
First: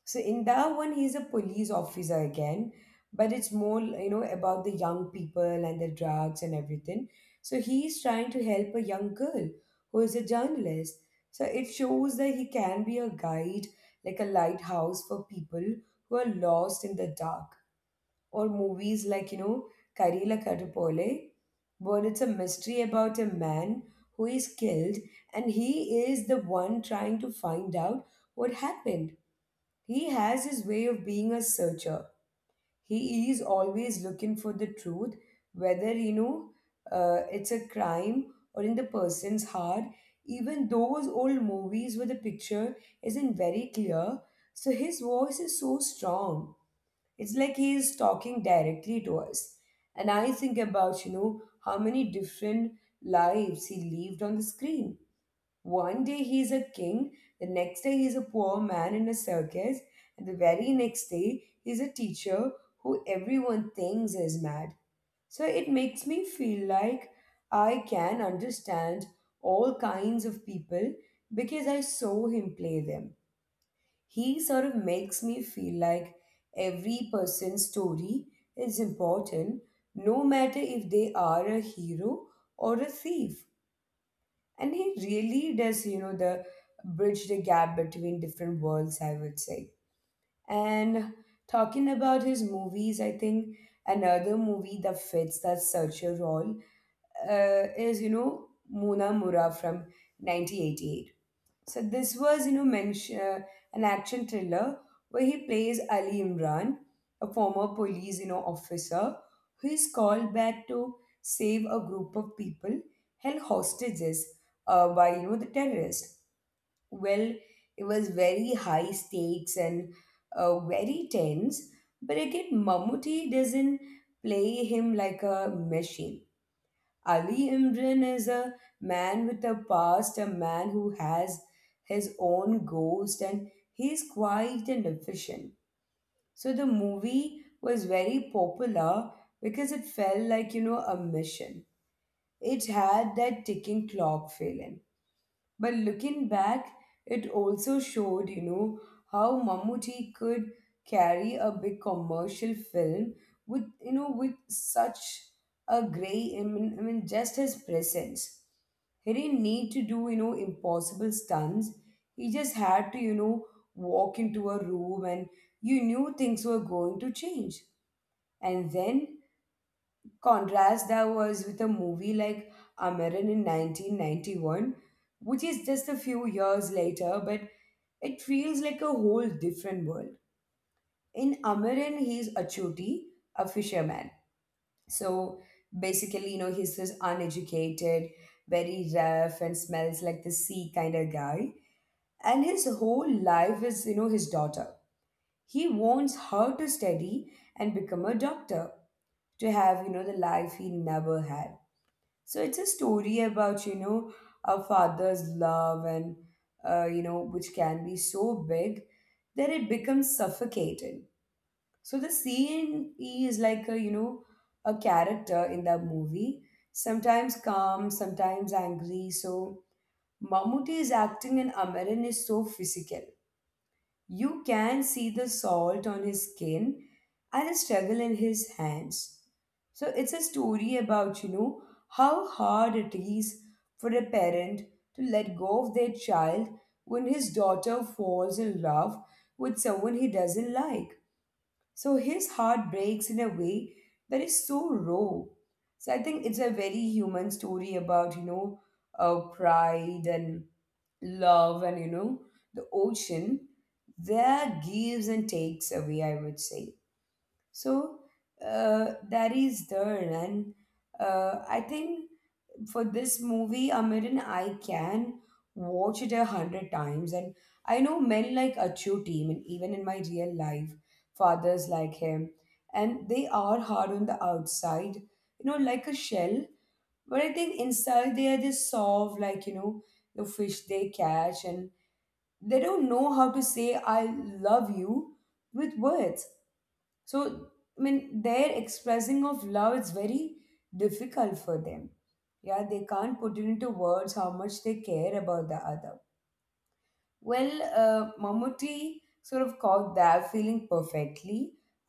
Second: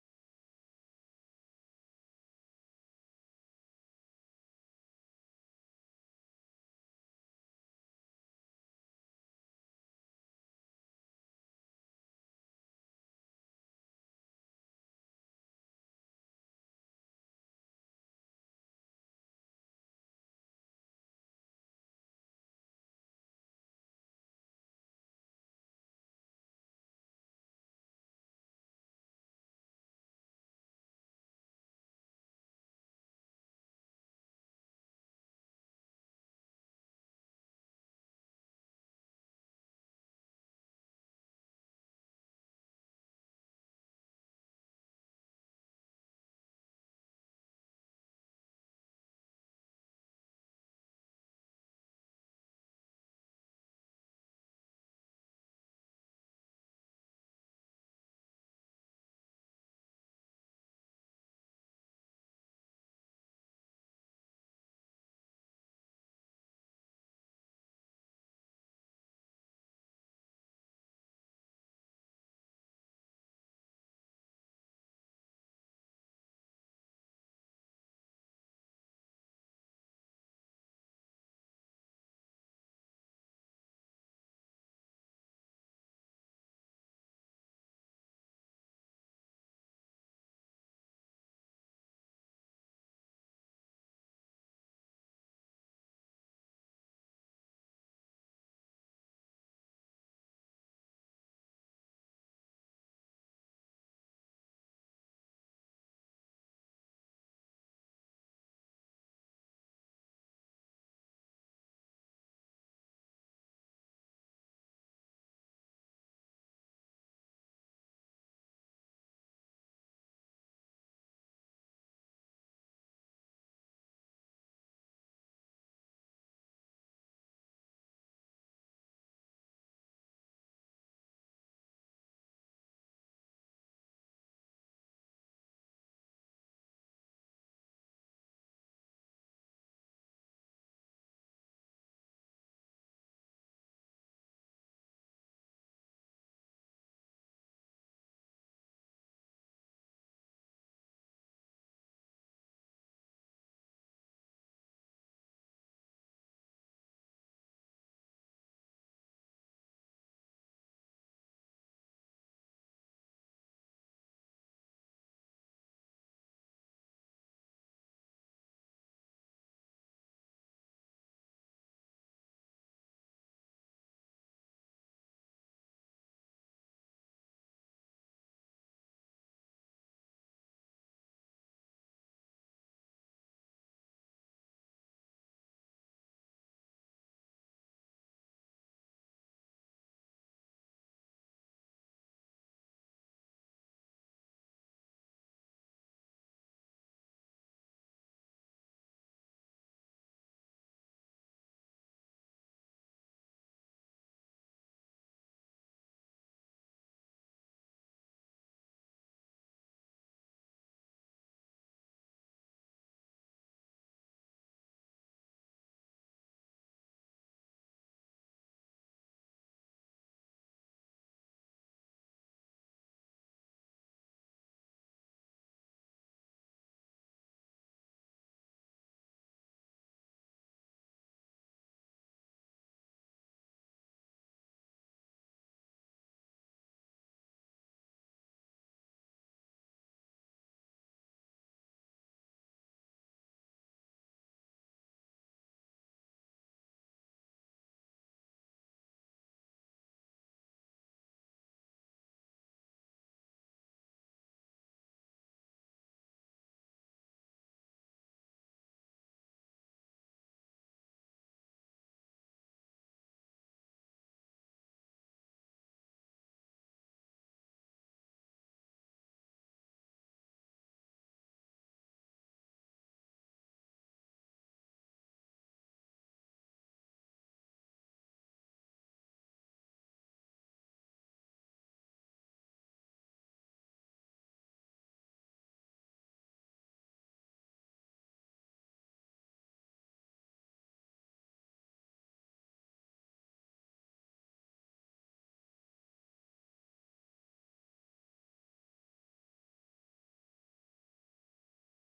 [SPEAKER 1] So in that one, he's a police officer again, but it's more, you know, about the young people and the drugs and everything. So he's trying to help a young girl who is a journalist. So it shows that he can be a guide, like a lighthouse for people who are lost in the dark or movies like, you know, Karila Karupole, where it's a mystery about a man who is killed and he is the one trying to find out what happened. He has his way of being a searcher. He is always looking for the truth, whether, it's a crime or in the person's heart. Even those old movies where the picture isn't very clear, so his voice is so strong it's like he is talking directly to us. And I think about, you know, how many different lives he lived on the screen. One day he's a king, the next day he's a poor man in a circus, and the very next day he's a teacher who everyone thinks is mad. So it makes me feel like I can understand all kinds of people because I saw him play them he sort of makes me feel like every person's story is important, no matter if they are a hero or a thief. And he really does, you know, the bridge the gap between different worlds, I would say. And talking about his movies, I think another movie that fits that such a role is, you know, Muna Mura from 1988. So this was, you know, mention, an action thriller where he plays Ali Imran, a former police, you know, officer who is called back to save a group of people held hostages by, you know, the terrorists. Well, it was very high stakes and very tense, but again, Mammootty doesn't play him like a machine. Ali Imran is a man with a past, a man who has his own ghost, and he's quiet and efficient. So the movie was very popular because it felt like, you know, a mission. It had that ticking clock feeling. But looking back, it also showed, you know, how Mammootty could carry a big commercial film with, you know, with such a gray, I mean just his presence. He didn't need to do, you know, impossible stunts. He just had to, you know, walk into a room and you knew things were going to change. And then contrast that was with a movie like Amaran in 1991, which is just a few years later, but it feels like a whole different world. In Amaran, he's a chuti, a fisherman. So basically, you know, he's this uneducated, very rough, and smells like the sea kind of guy. And his whole life is, you know, his daughter. He wants her to study and become a doctor to have, you know, the life he never had. So it's a story about, you know, a father's love and, you know, which can be so big that it becomes suffocating. So the scene is like a, you know, a character in the movie, sometimes calm, sometimes angry. So Mammootty is acting and Amaran is so physical. You can see the salt on his skin and the struggle in his hands. So it's a story about, you know, how hard it is for a parent to let go of their child when his daughter falls in love with someone he doesn't like. So his heart breaks in a way that is so raw. So I think it's a very human story about, pride and love, and the ocean that gives and takes away, I would say so that is there and I think for this movie Amiran, I can watch it 100 times. And I know men like Achuti, and even in my real life, fathers like him, and they are hard on the outside, like a shell. But I think inside they are just soft, like the fish they catch, and they don't know how to say I love you with words. so i mean their expressing of love is very difficult for them. Yeah, they can't put it into words how much they care about the other. well Mamuti sort of caught that feeling perfectly,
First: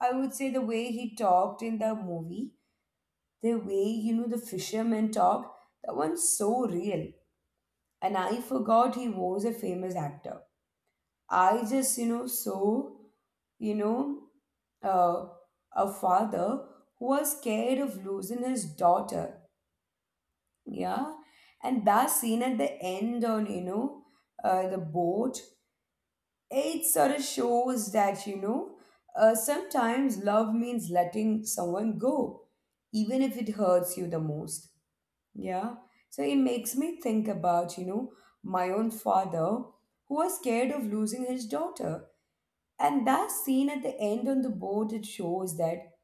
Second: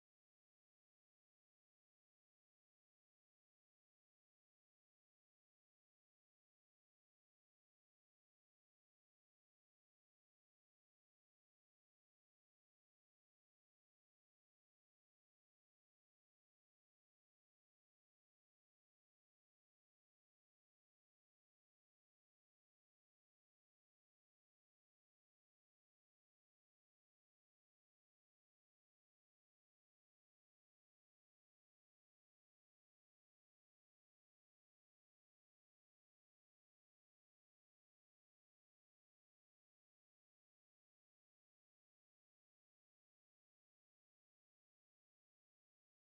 [SPEAKER 1] I would say. The way he talked in the movie, the way the fisherman talk, that one's so real. And I forgot he was a famous actor. I just you know so you know, uh, a father who was scared of losing his daughter. Yeah. And that scene at the end on, the boat, it sort of shows that, sometimes love means letting someone go, even if it hurts you the most. Yeah. So it makes me think about, my own father, who was scared of losing his daughter. And that scene at the end on the boat, it shows that.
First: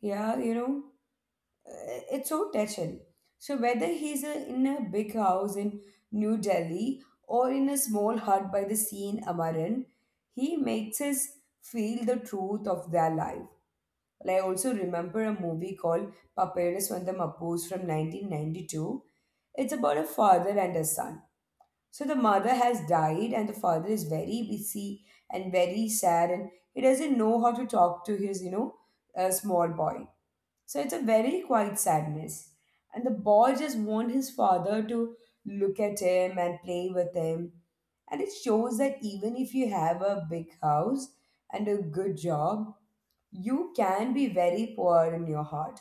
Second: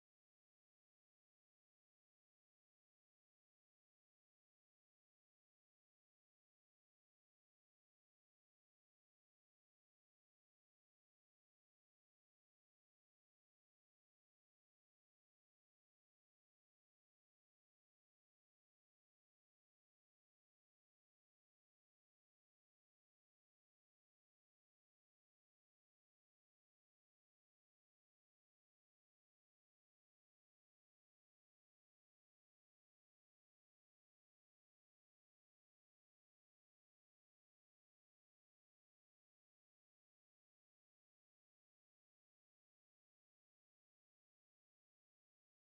[SPEAKER 1] Yeah, it's so touching. So whether he's a, in a big house in New Delhi, or in a small hut by the sea in Amaran, he makes us feel the truth of their life. Well, I also remember a movie called Paperas Vandam Appos from 1992. It's about a father and a son. So the mother has died, and the father is very busy and very sad, and he doesn't know how to talk to his, small boy. So it's a very quiet sadness. And the boy just wants his father to look at him and play with him. And it shows that even if you have a big house and a good job, you can be very poor in your heart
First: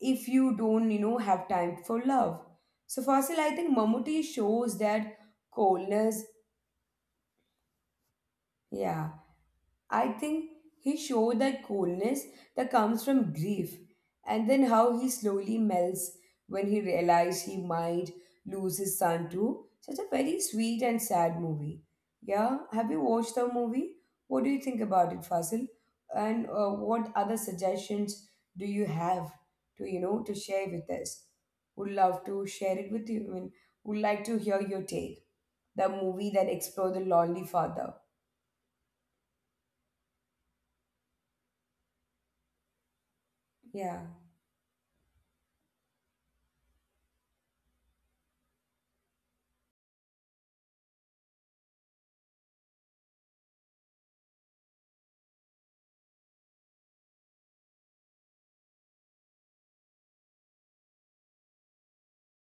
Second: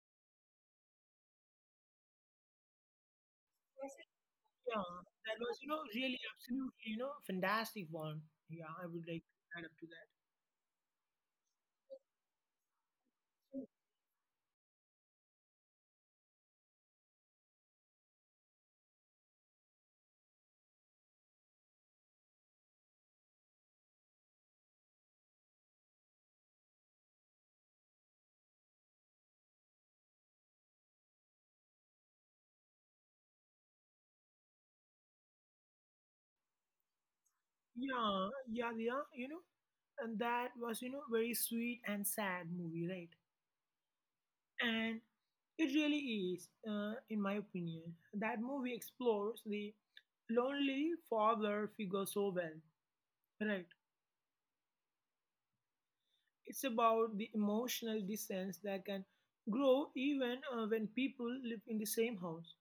[SPEAKER 1] if you don't, have time for love. So, Fasil, I think Mamuti shows
[SPEAKER 2] Yeah,
[SPEAKER 1] that
[SPEAKER 2] that was, really
[SPEAKER 1] coldness.
[SPEAKER 2] absolutely, fantastic one. Yeah, I would
[SPEAKER 1] Yeah,
[SPEAKER 2] like to add up to that.
[SPEAKER 1] I think he showed that coolness that comes from grief, and then how he slowly melts when he realized he might lose his son too. Such a very sweet and sad movie. Yeah, have you watched the movie? What do you think about it, Fasil? And what other suggestions do you have to to share with us? Would love to share it with you. Would like to hear your take. The movie that explored the lonely father.
[SPEAKER 2] Yeah, yeah, yeah, and that was, very sweet and sad movie, right?
[SPEAKER 1] Yeah,
[SPEAKER 2] And it really is, in my opinion. That movie explores the lonely father figure so well, right? It's about the emotional distance that can grow even when people live in the same house.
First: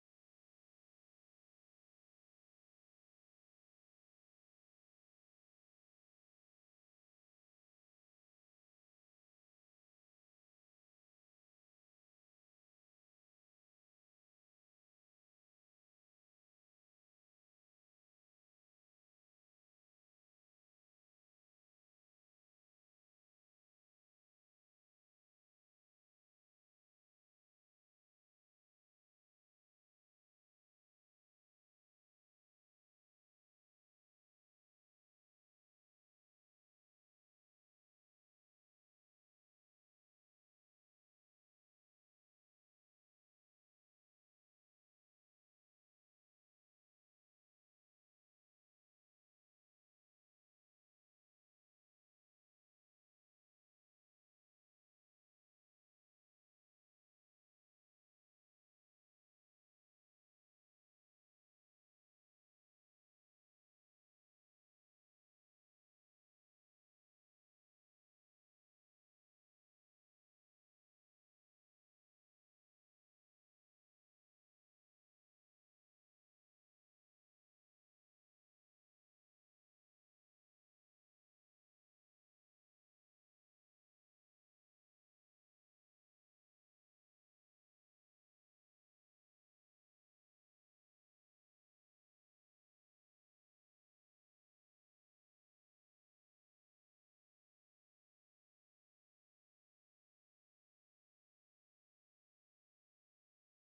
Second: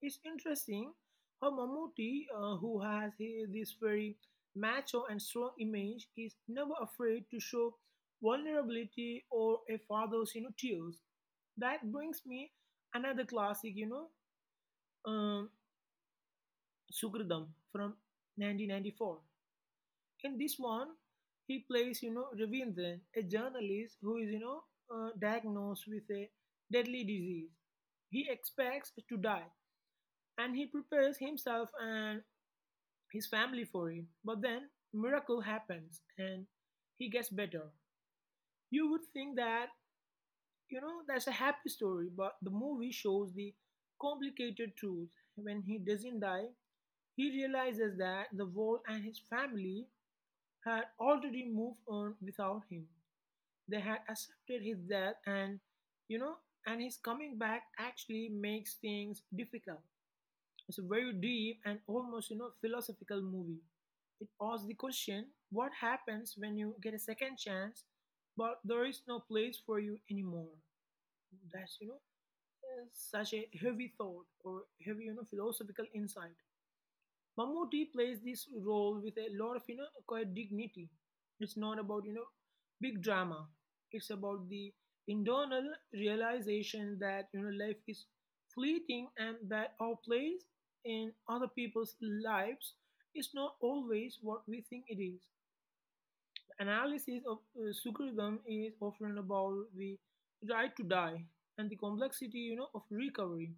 [SPEAKER 2] It's interesting how Mammootty, who has this very macho and strong image, is never afraid to show vulnerability or a father's, tears. That brings me another classic, um, Sukridam from 1994. In this one, he plays, Ravindran, a journalist who is, diagnosed with a deadly disease. He expects to die and he prepares himself and his family for it. But then miracle happens and he gets better. You would think that, that's a happy story, but the movie shows the complicated truth. When he doesn't die, he realizes that the world and his family had already moved on without him. They had accepted his death, and, you know, and his coming back actually makes things difficult. It's a very deep and almost, philosophical movie. It asks the question, what happens when you get a second chance, but there is no place for you anymore? That's, such a heavy thought or heavy, philosophical insight. Mammootty plays this role with a lot of, quite dignity. It's not about, big drama. It's about the internal realization that, life is fleeting and that our place in other people's lives is not always what we think it is. Analysis of Sukridam is often about the right to die and the complexity, of recovery.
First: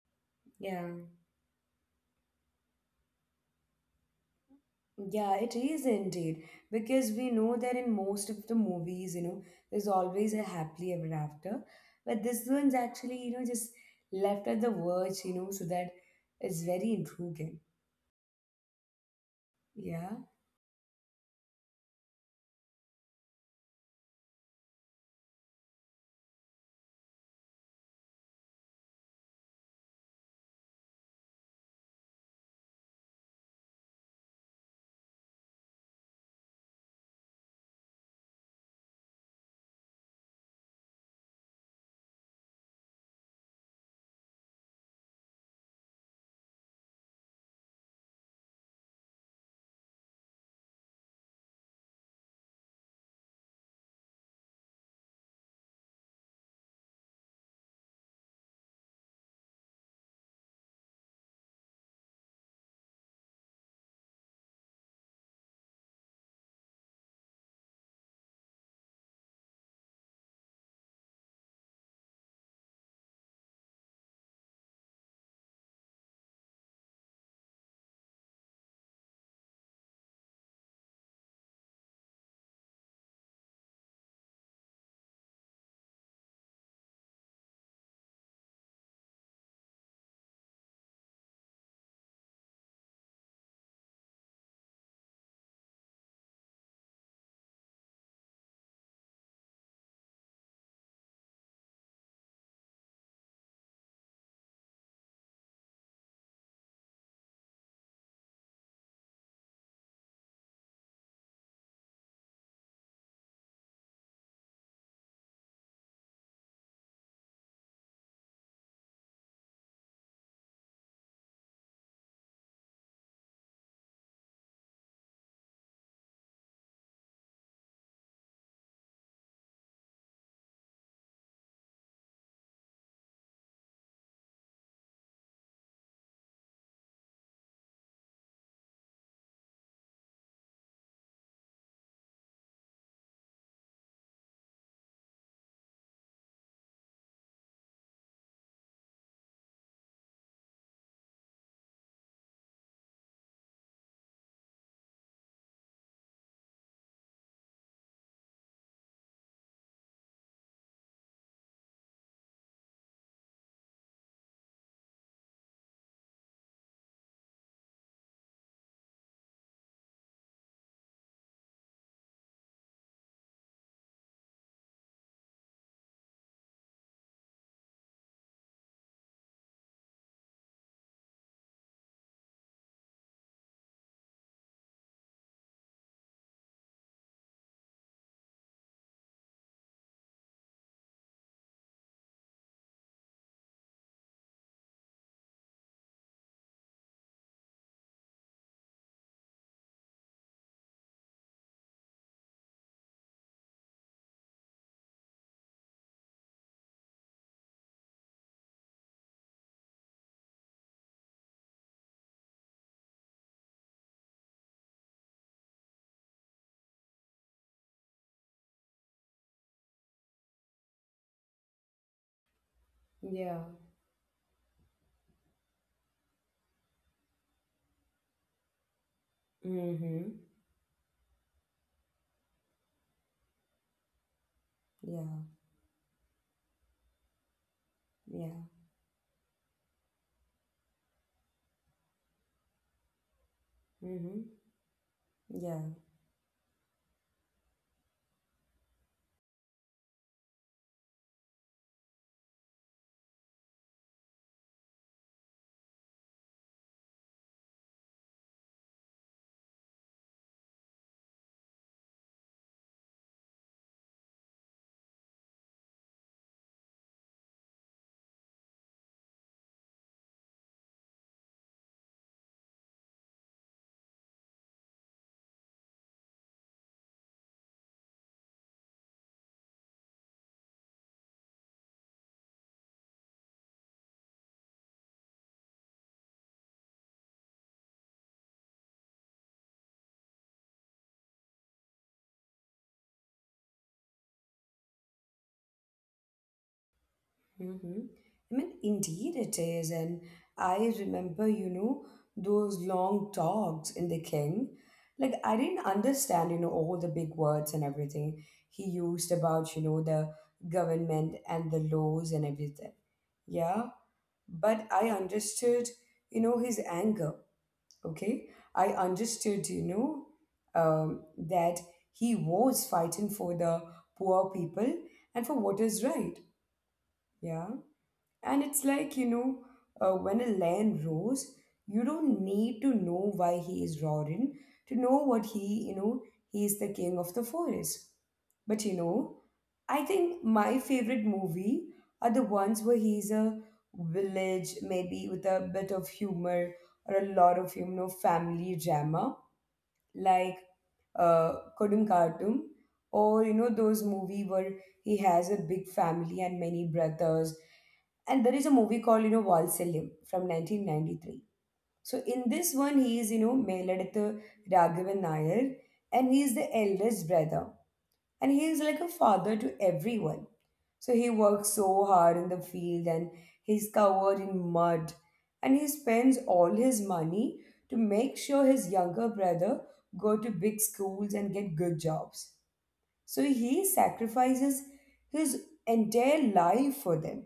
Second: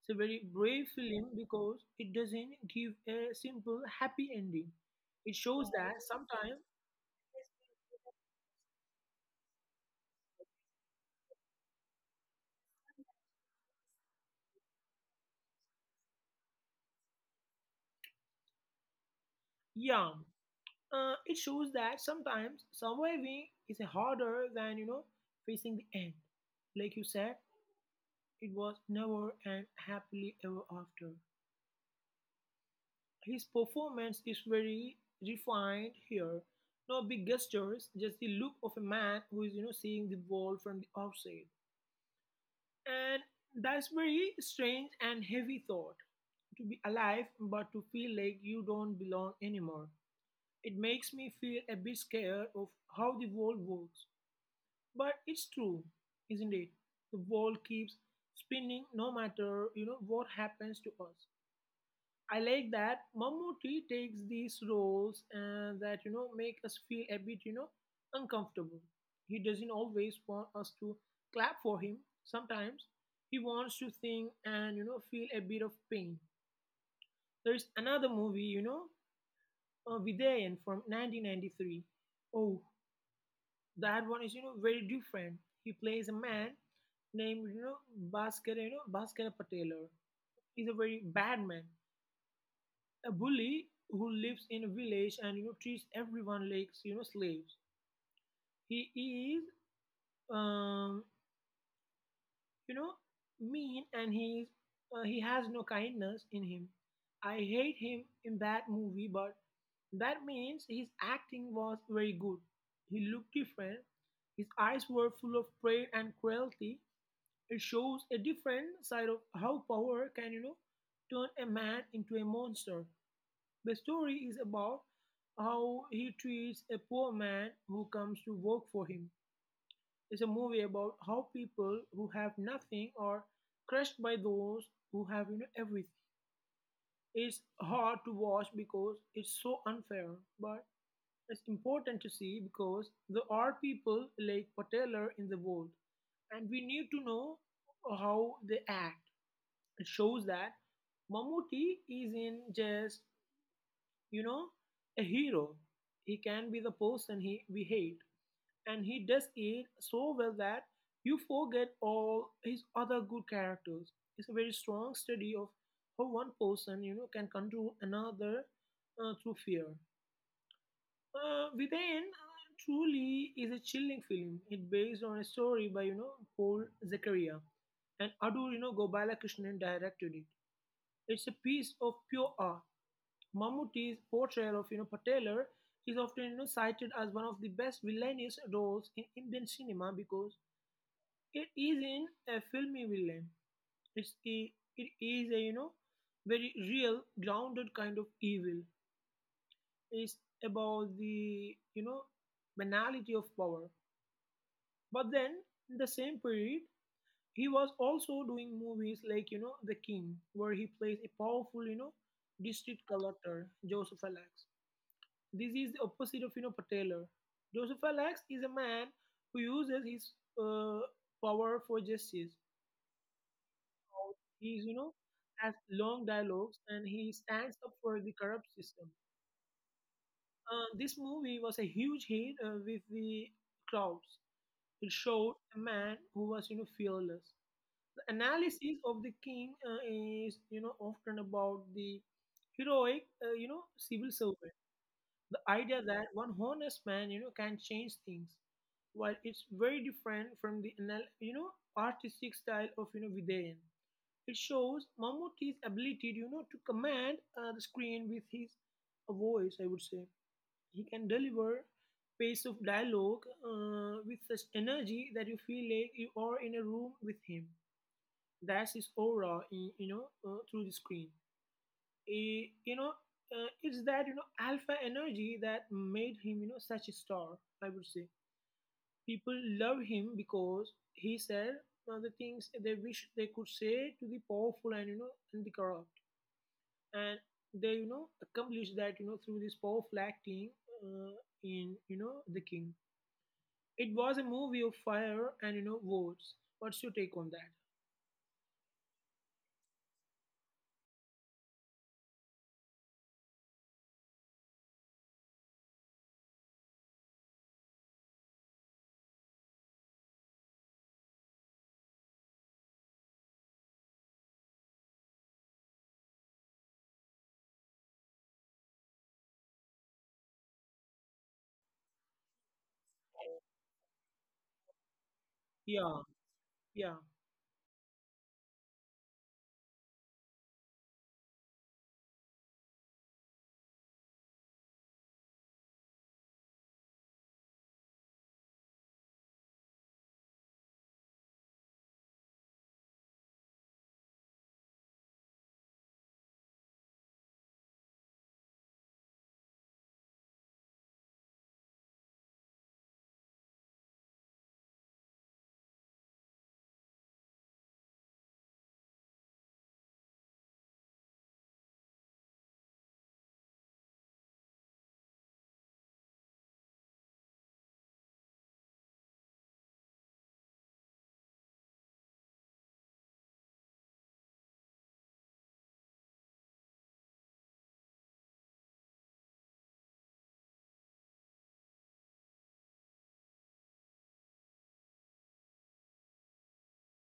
[SPEAKER 2] It's a very brave
[SPEAKER 1] yeah.
[SPEAKER 2] film because it doesn't give a simple happy ending.
[SPEAKER 1] Yeah,
[SPEAKER 2] It
[SPEAKER 1] it
[SPEAKER 2] shows
[SPEAKER 1] is
[SPEAKER 2] that
[SPEAKER 1] indeed.
[SPEAKER 2] sometimes,
[SPEAKER 1] Because we know that in most of the movies, there's always a happily ever after. But this one's actually, just left at the verge, so that it's very intriguing.
[SPEAKER 2] yeah,
[SPEAKER 1] Yeah.
[SPEAKER 2] it shows that sometimes surviving is harder than, facing the end. Like you said, it was never and happily ever after. His performance is very refined here. No big gestures, just the look of a man who is, seeing the world from the outside. And that's very strange and heavy thought to be alive but to feel like you don't belong anymore. It makes me feel a bit scared of how the world works. But it's true, isn't it? The world keeps spinning no matter, what happens to us. I like that Mammootty takes these roles and that make us feel a bit uncomfortable. He doesn't always want us to clap for him. Sometimes he wants to think and feel a bit of pain. There is another movie Vidayan from 1993. Oh, that one is very different. He plays a man named Bhaskar Bhaskara Patelar. He's a very bad man, a bully who lives in a village and treats everyone like slaves. He is um, you know mean, and he is he has no kindness in him. I hate him in that movie, but that means his acting was very good. He looked different. His eyes were full of pride and cruelty. It shows a different side of how power can turn a man into a monster. The story is about how he treats a poor man who comes to work for him. It's a movie about how people who have nothing are crushed by those who have, everything. It's hard to watch because it's so unfair, but it's important to see because there are people like Pateller in the world, and we need to know how they act. It shows that Mammootty isn't just, you know, a hero. He can be the person he we hate, and he does it so well that you forget all his other good characters. It's a very strong study of how one person, can control another through fear. Within truly is a chilling film. It based on a story by Paul Zakaria, and Adu Gopalakrishnan directed it. It's a piece of pure art. Mammootty's portrayal of Patelar is often cited as one of the best villainous roles in Indian cinema because it is in a filmy villain. It's a, it is a very real, grounded kind of evil. It's about the banality of power. But then in the same period, he was also doing movies like The King, where he plays a powerful district collector, Joseph Alex. This is the opposite of Pateler. Joseph Alex is a man who uses his power for justice.
[SPEAKER 1] Yeah.
[SPEAKER 2] He's, has long dialogues, and he stands up for the corrupt system.
[SPEAKER 1] Mm-hmm.
[SPEAKER 2] This movie was a huge hit with the crowds. It
[SPEAKER 1] Yeah.
[SPEAKER 2] showed a man who was fearless. The
[SPEAKER 1] Yeah.
[SPEAKER 2] analysis of The King is often about the heroic, civil
[SPEAKER 1] Mm-hmm.
[SPEAKER 2] servant. The
[SPEAKER 1] Yeah.
[SPEAKER 2] idea that one honest man, can change things, while it's very different from the, artistic style of, Vidayan. It shows Mammootty's ability, to command the screen with his voice. I would say he can deliver pace of dialogue with such energy that you feel like you are in a room with him. That's his aura, in, through the screen, eh, you know, it's that alpha energy that made him such a star. I would say people love him because he said the things they wish they could say to the powerful and, and the corrupt, and they accomplished that through this powerful acting uh, in The King. It was a movie of fire and, words. What's your take on that?
[SPEAKER 1] Mm-hmm. Indeed it is. And I remember, those long talks in The King. Like, I didn't understand, all the big words and everything he used about, the government and the laws and everything. Yeah. But I understood, his anger. Okay. I understood, that he was fighting for the poor people and for what is
[SPEAKER 2] Yeah,
[SPEAKER 1] right.
[SPEAKER 2] yeah,
[SPEAKER 1] Yeah. And it's like, when a lion roars, you don't need to know why he is roaring to know what he, he is the king of the forest. But I think my favorite movie are the ones where he's a village, maybe with a bit of humor or a lot of, family drama. Like, uh, Kodunkartum, or those movie where he has a big family and many brothers. And there is a movie called Valsalyam from 1993. So in this one, he is Meladatha Raghavan Nair, and he is the eldest brother, and he is like a father to everyone. So he works so hard in the field, and he's covered in mud. And he spends all his money to make sure his younger brother go to big schools and get good jobs. So he sacrifices his entire life for them.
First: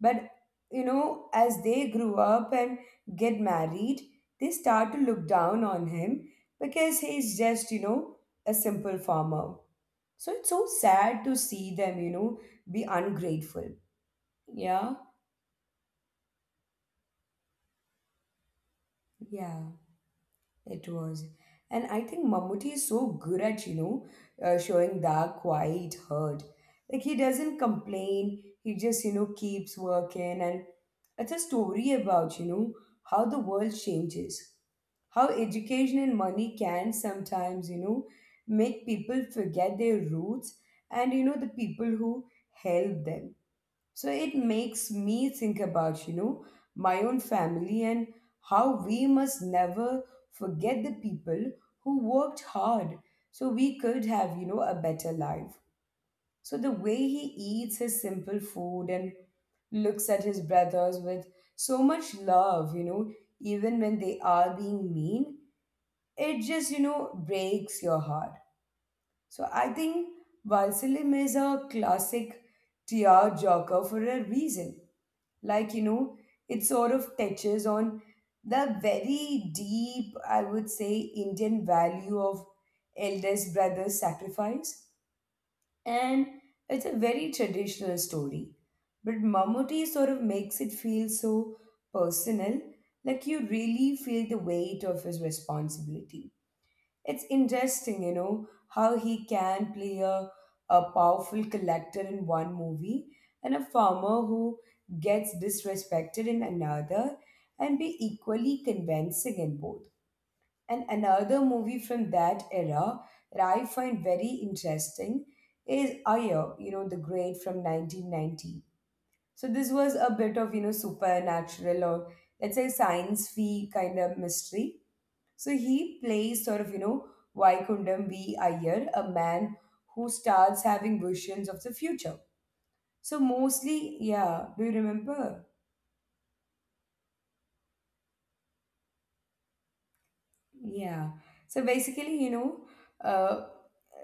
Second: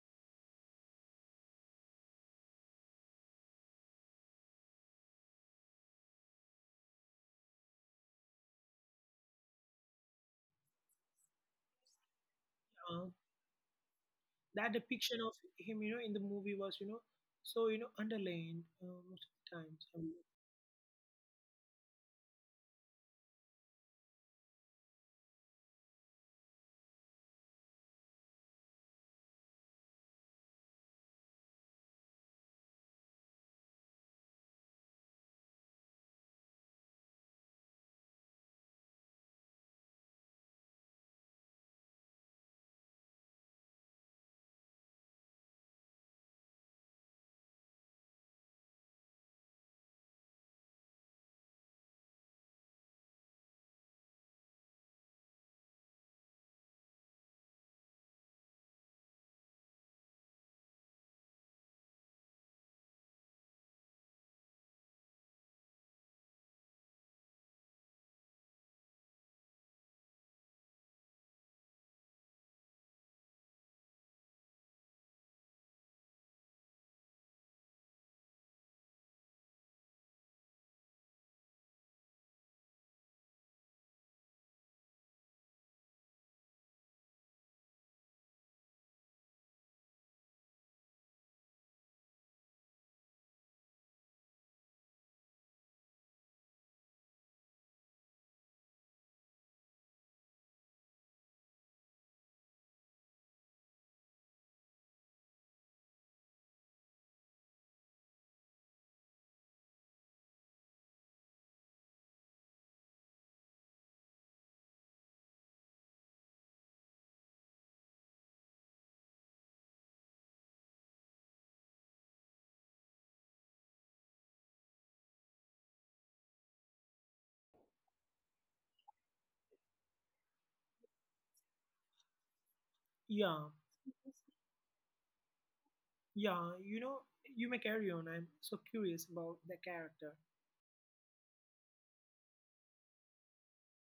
[SPEAKER 1] But as they grew up and get married, they start to look down on him because he's just, a simple farmer. So it's so sad to see them, be ungrateful.
[SPEAKER 2] that
[SPEAKER 1] Yeah.
[SPEAKER 2] depiction of him, in the movie was, so underlined most of
[SPEAKER 1] Yeah,
[SPEAKER 2] the times.
[SPEAKER 1] it was. And I think Mammootty is so good at, showing that quiet hurt. Like he doesn't complain, he just, keeps working. And it's a story about, how the world changes, how education and money can sometimes, make people forget their roots and, the people who help them. So it makes me think about, my own family and how we must never forget the people who worked hard so we could have, a better life. So the way he eats his simple food and looks at his brothers with so much love, even when they are being mean, it just, breaks your heart. So I think Valsalim is a classic tear joker for a reason, like you know it sort of touches on the very deep, I would say, Indian value of eldest brother sacrifice. And it's a very traditional story, but Mammootty sort of makes it feel so personal. Like, you really feel the weight of his responsibility. It's interesting, how he can play a powerful collector in one movie and a farmer who gets disrespected in another, and be equally convincing in both. And another movie from that era that I find very interesting is Ayer, the great from 1990. So this was a bit of, supernatural, or let's say science fi kind of mystery. So he plays sort of, Vaikundam V. Iyer, a man who starts having visions of the future. So
[SPEAKER 2] Yeah,
[SPEAKER 1] mostly, yeah, do you remember?
[SPEAKER 2] yeah, you may carry on. I'm so curious about the character.
[SPEAKER 1] Yeah. So basically, uh,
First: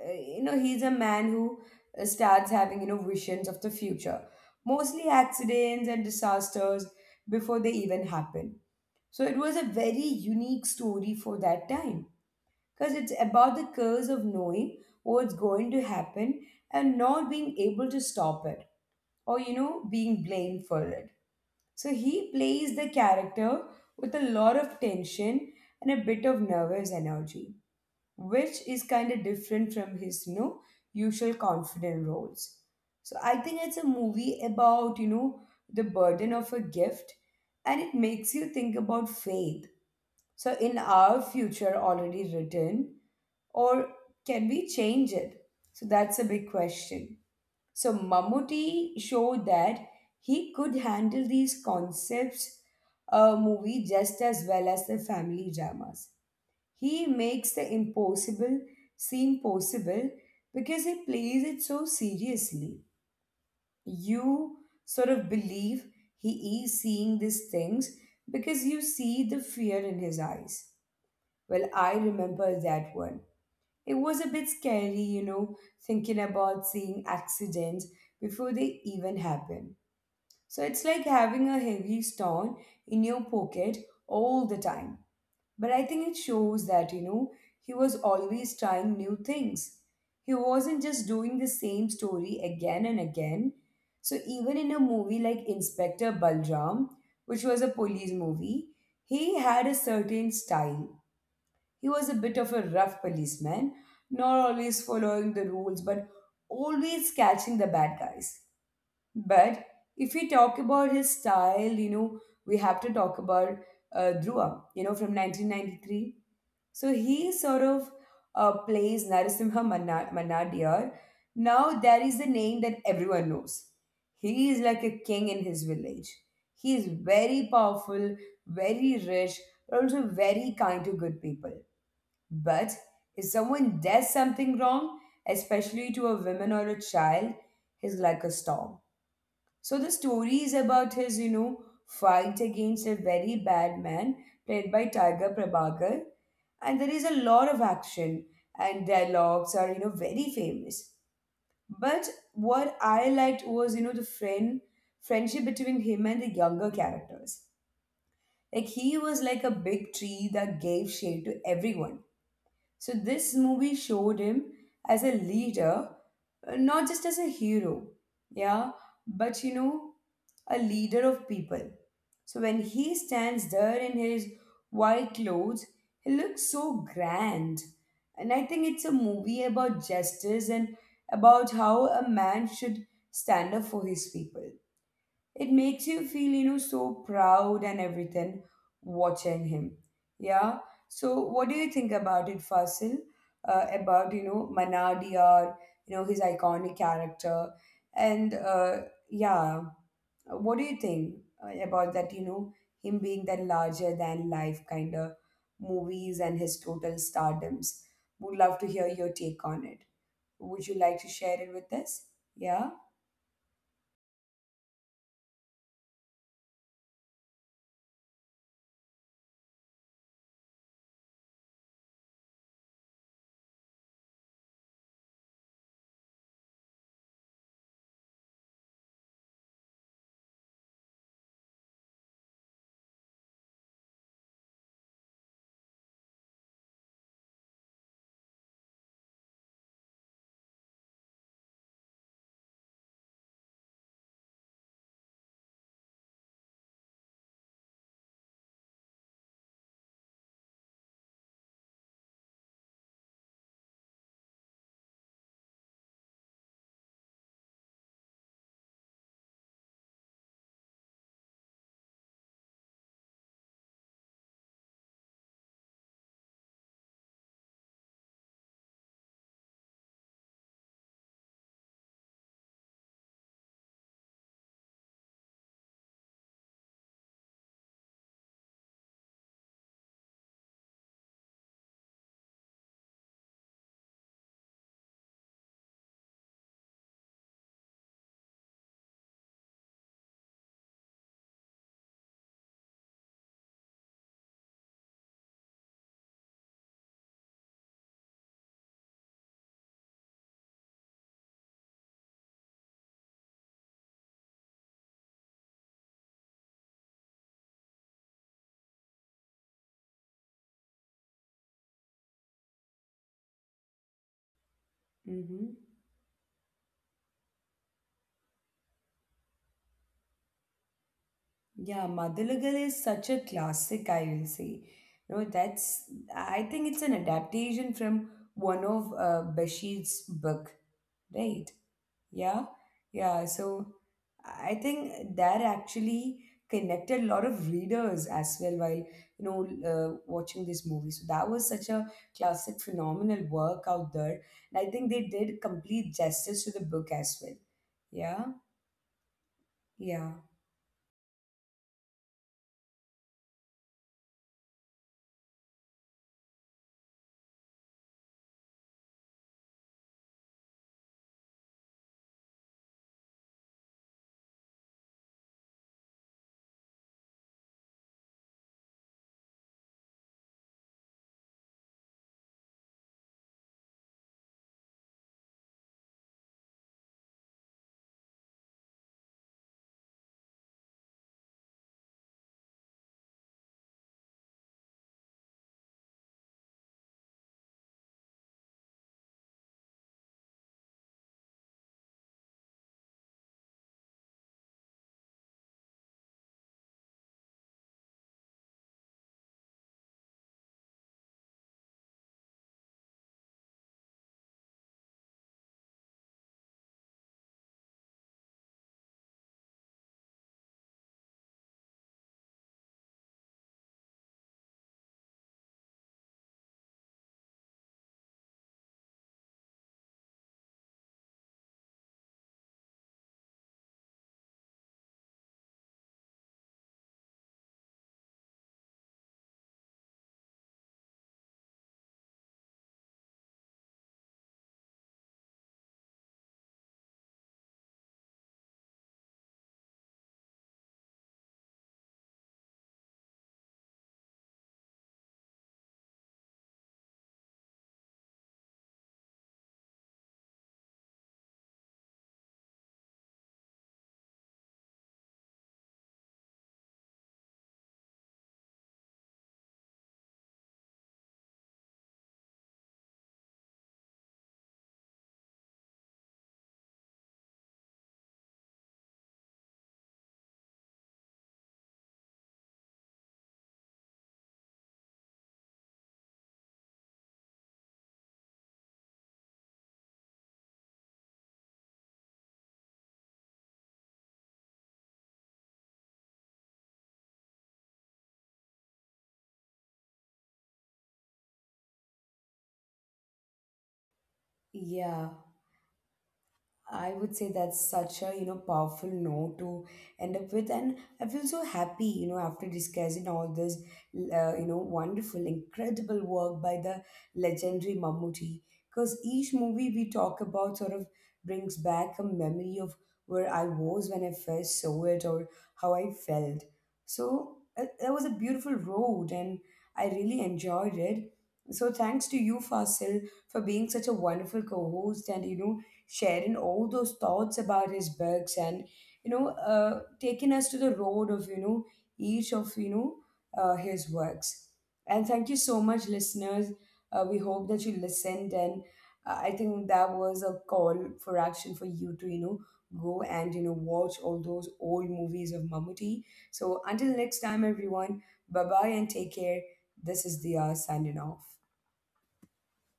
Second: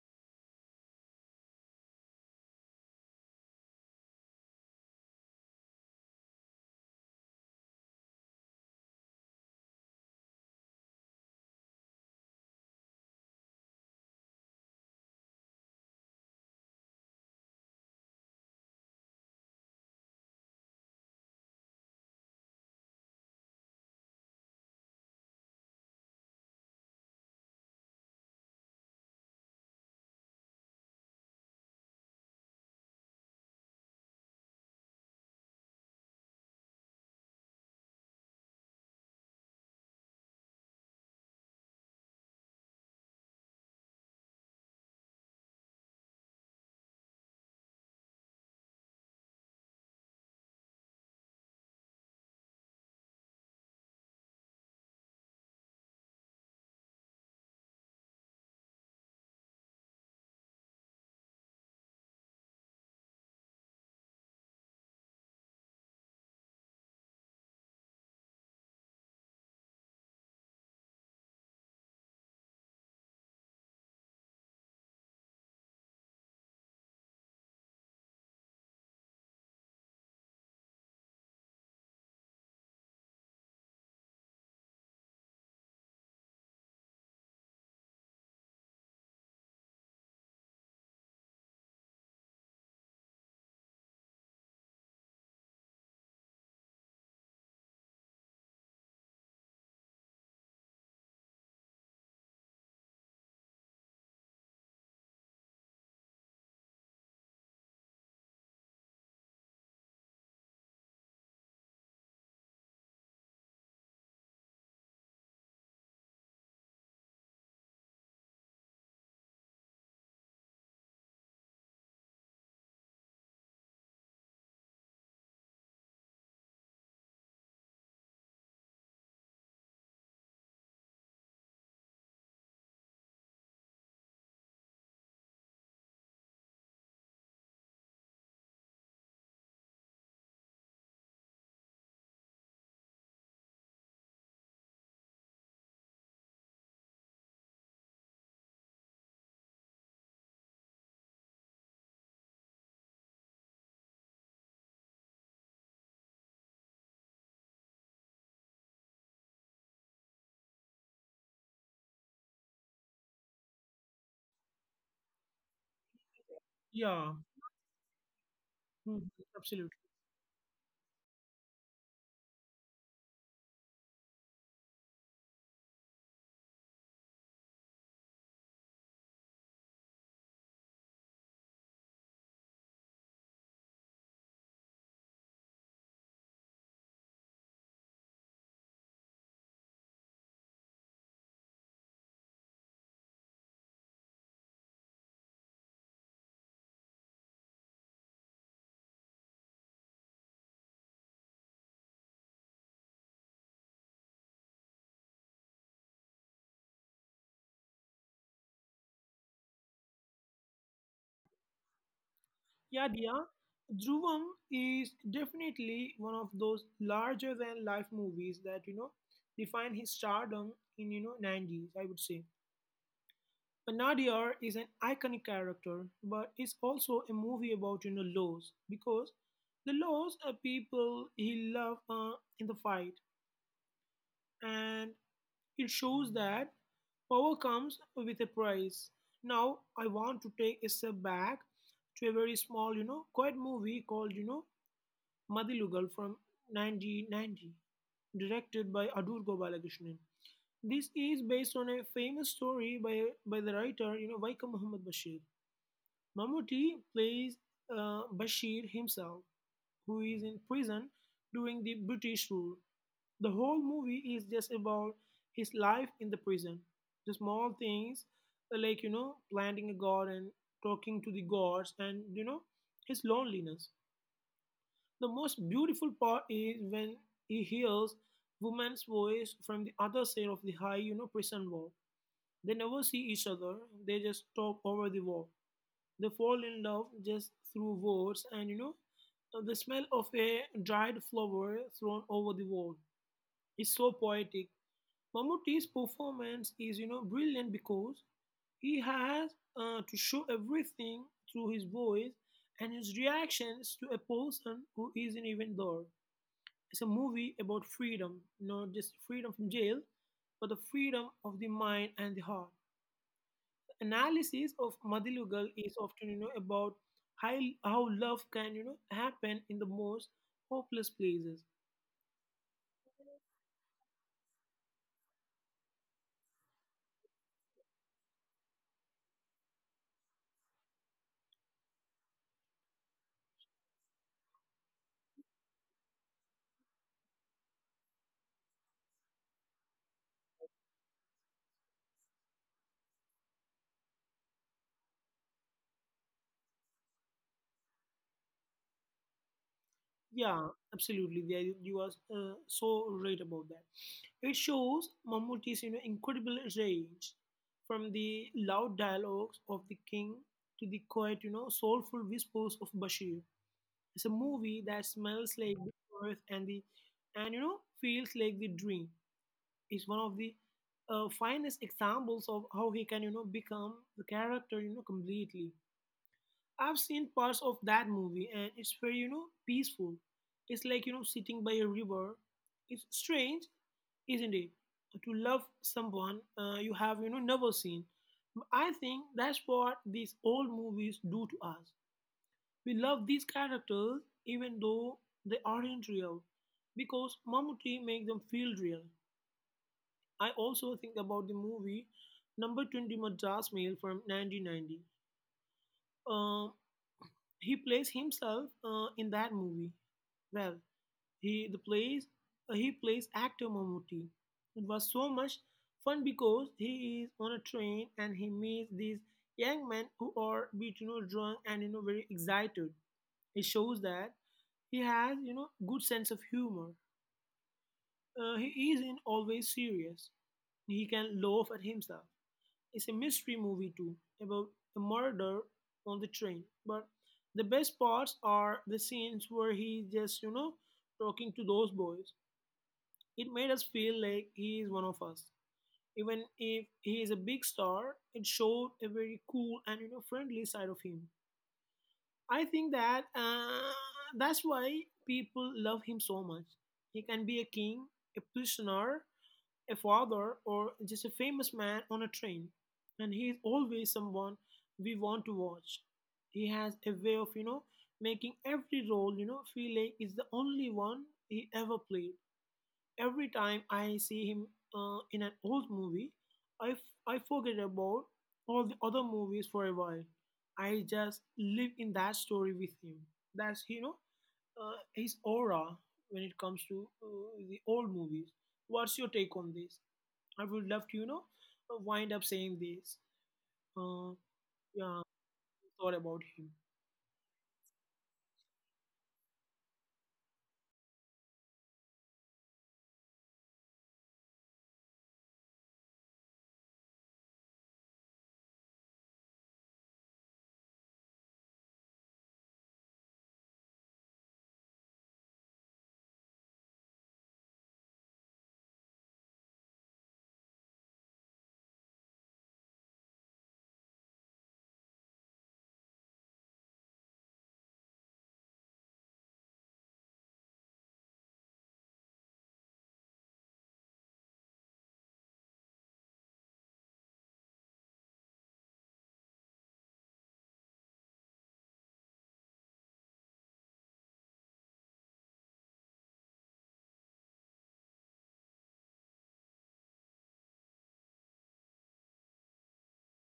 [SPEAKER 1] he's a man who starts having, visions of the future. Mostly accidents and disasters before they even happen. So it was a very unique story for that time, because it's about the curse of knowing what's going to happen and not being able to stop it, or being blamed for it. So he plays the character with a lot of tension and a bit of nervous energy, which is kind of different from his usual confident roles. So I think it's a movie about, the burden of a gift, and it makes you think about faith. So, in our future already written, or can we change it? So that's a big question. So Mammootty showed that he could handle these concepts movie just as well as the family dramas. He makes the impossible seem possible because he plays it so seriously. You sort of believe he is seeing these things because you see the fear in his eyes. Well, I remember that one, it was a bit scary, thinking about seeing accidents before they even happen. So it's like having a heavy stone in your pocket all the time. But I think it shows that, he was always trying new things. He wasn't just doing the same story again and again. So even in a movie like Inspector Balram, which was a police movie, he had a certain style. He was a bit of a rough policeman, not always following the rules, but always catching the bad guys. But if we talk about his style, we have to talk about Dhruva, from 1993. So he sort of plays Mannadiyar. Now that is the name that everyone knows. He is like a king in his village. He is very powerful, very rich, but also very kind to good people. But if someone does something wrong, especially to a woman or a child, he's like a storm. So the story is about his, fight against a very bad man played by Tiger Prabhakar. And there is a lot of action, and dialogues are, very famous. But what I liked was, the friendship between him and the younger characters. Like, he was like a big tree that gave shade to everyone. So this movie showed him as a leader, not just
[SPEAKER 2] Yeah,
[SPEAKER 1] as a hero, yeah,
[SPEAKER 2] mhm,
[SPEAKER 1] but
[SPEAKER 2] absolutely.
[SPEAKER 1] a leader of people. So when he stands there in his white clothes, he looks so grand. And I think it's a movie about justice, and about how a man should stand up for his people. It makes you feel, so proud and everything, watching him. Yeah. So what do you think about it, Fasil? About, Manadi, his iconic character, and yeah, what do you think about that, him being that larger than life kind of movies and his total stardoms? Would love to hear your take on it. Would you like to share it with us? Yeah.
[SPEAKER 2] Yeah, Dia, Dhruvam is definitely one of those larger than life movies that define his stardom in 90s. I would say Nadir is an iconic character, but it's also a movie about laws because the laws are people he loved in the fight, and it shows that power comes with a price. Now I want to take a step back to a very small, quiet movie called, Madilugal from 1990, directed by Adur Gopalakrishnan. This is based on a famous story by the writer, Vaika Muhammad Bashir. Mammootty plays Bashir himself, who is in prison during the British rule. The whole movie is just about his life in the prison. The small things, like, planting a garden, talking to the gods, and, his loneliness. The most beautiful part is when he hears woman's voice from the other side of the high, prison wall. They never see each other, they just talk over the wall. They fall in love just through words, and the smell of a dried flower thrown over the wall is so poetic. Mammootty's performance is brilliant because he has to show everything through his voice and his reactions to a person who isn't even there. It's a movie about freedom, not just freedom from jail, but the freedom of the mind and the heart. Analysis of Madilugal is
[SPEAKER 1] Mm-hmm.
[SPEAKER 2] often, about how, how love can, happen in the most hopeless places.
[SPEAKER 1] Yeah, Madalugal is such a classic, I will say. You know, that's I think it's an adaptation from one of Bashir's book, right? Yeah, yeah. So I think that actually connected a lot of readers as well while watching this movie. So that was such a classic, phenomenal work out there, and I think they did complete justice to the book as well. Yeah, yeah,
[SPEAKER 2] Yeah, absolutely. There you are so right about that. It shows Mammootty's, incredible range from the loud dialogues of The King to the quiet, soulful whispers of Bashir. It's a movie that smells like the earth and the, and you know, feels like the dream. Is one of the finest examples of how he can become the character completely. I've seen parts of that movie, and it's very peaceful. It's like sitting by a river. It's strange, isn't it, to love someone you have never seen. I think that's what these old movies do to us. We love these characters even though they aren't real, because Mammootty makes them feel real. I also think about the movie Number 20 Madras Mail from 1990. Uh, he plays himself in that movie. Well, he the plays he plays actor Mammootty. It was so much fun because he is on a train, and he meets these young men who are a bit drunk and very excited. It shows that he has good sense of humor. He isn't always serious. He can laugh at himself. Is a mystery movie too, about a murder on the train. But the best parts are the scenes where he's just, talking to those boys. It made us feel like he is one of us. Even if he is a big star, it showed a very cool and friendly side of him. I think that that's why people love him so much. He can be a king, a prisoner, a father, or just a famous man on a train. And he is always someone we want to watch. He has a way of, making every role, feel like it's the only one he ever played. Every time I see him in an old movie, I forget about all the other movies for a while. I just live in that story with him. That's, his aura when it comes to the old movies. What's your take on this? I would love to, wind up saying this. Uh, yeah,
[SPEAKER 1] yeah.
[SPEAKER 2] thought about him.
[SPEAKER 1] I would say that's such a powerful note to end up with, and I feel so happy after discussing all this wonderful, incredible work by the legendary Mammootty. Because each movie we talk about sort of brings back a memory of where I was when I first saw it, or how I felt. So that was a beautiful road, and I really enjoyed it. So thanks to you, Fasil, for being such a wonderful co-host, and sharing all those thoughts about his books, and taking us to the road of you know each of you know his works. And thank you so much, listeners. We hope that you listened, and I think that was a call for action for you to, go and, watch all those old movies of Mamuti. So until next time, everyone, bye bye and take care. This is the signing off.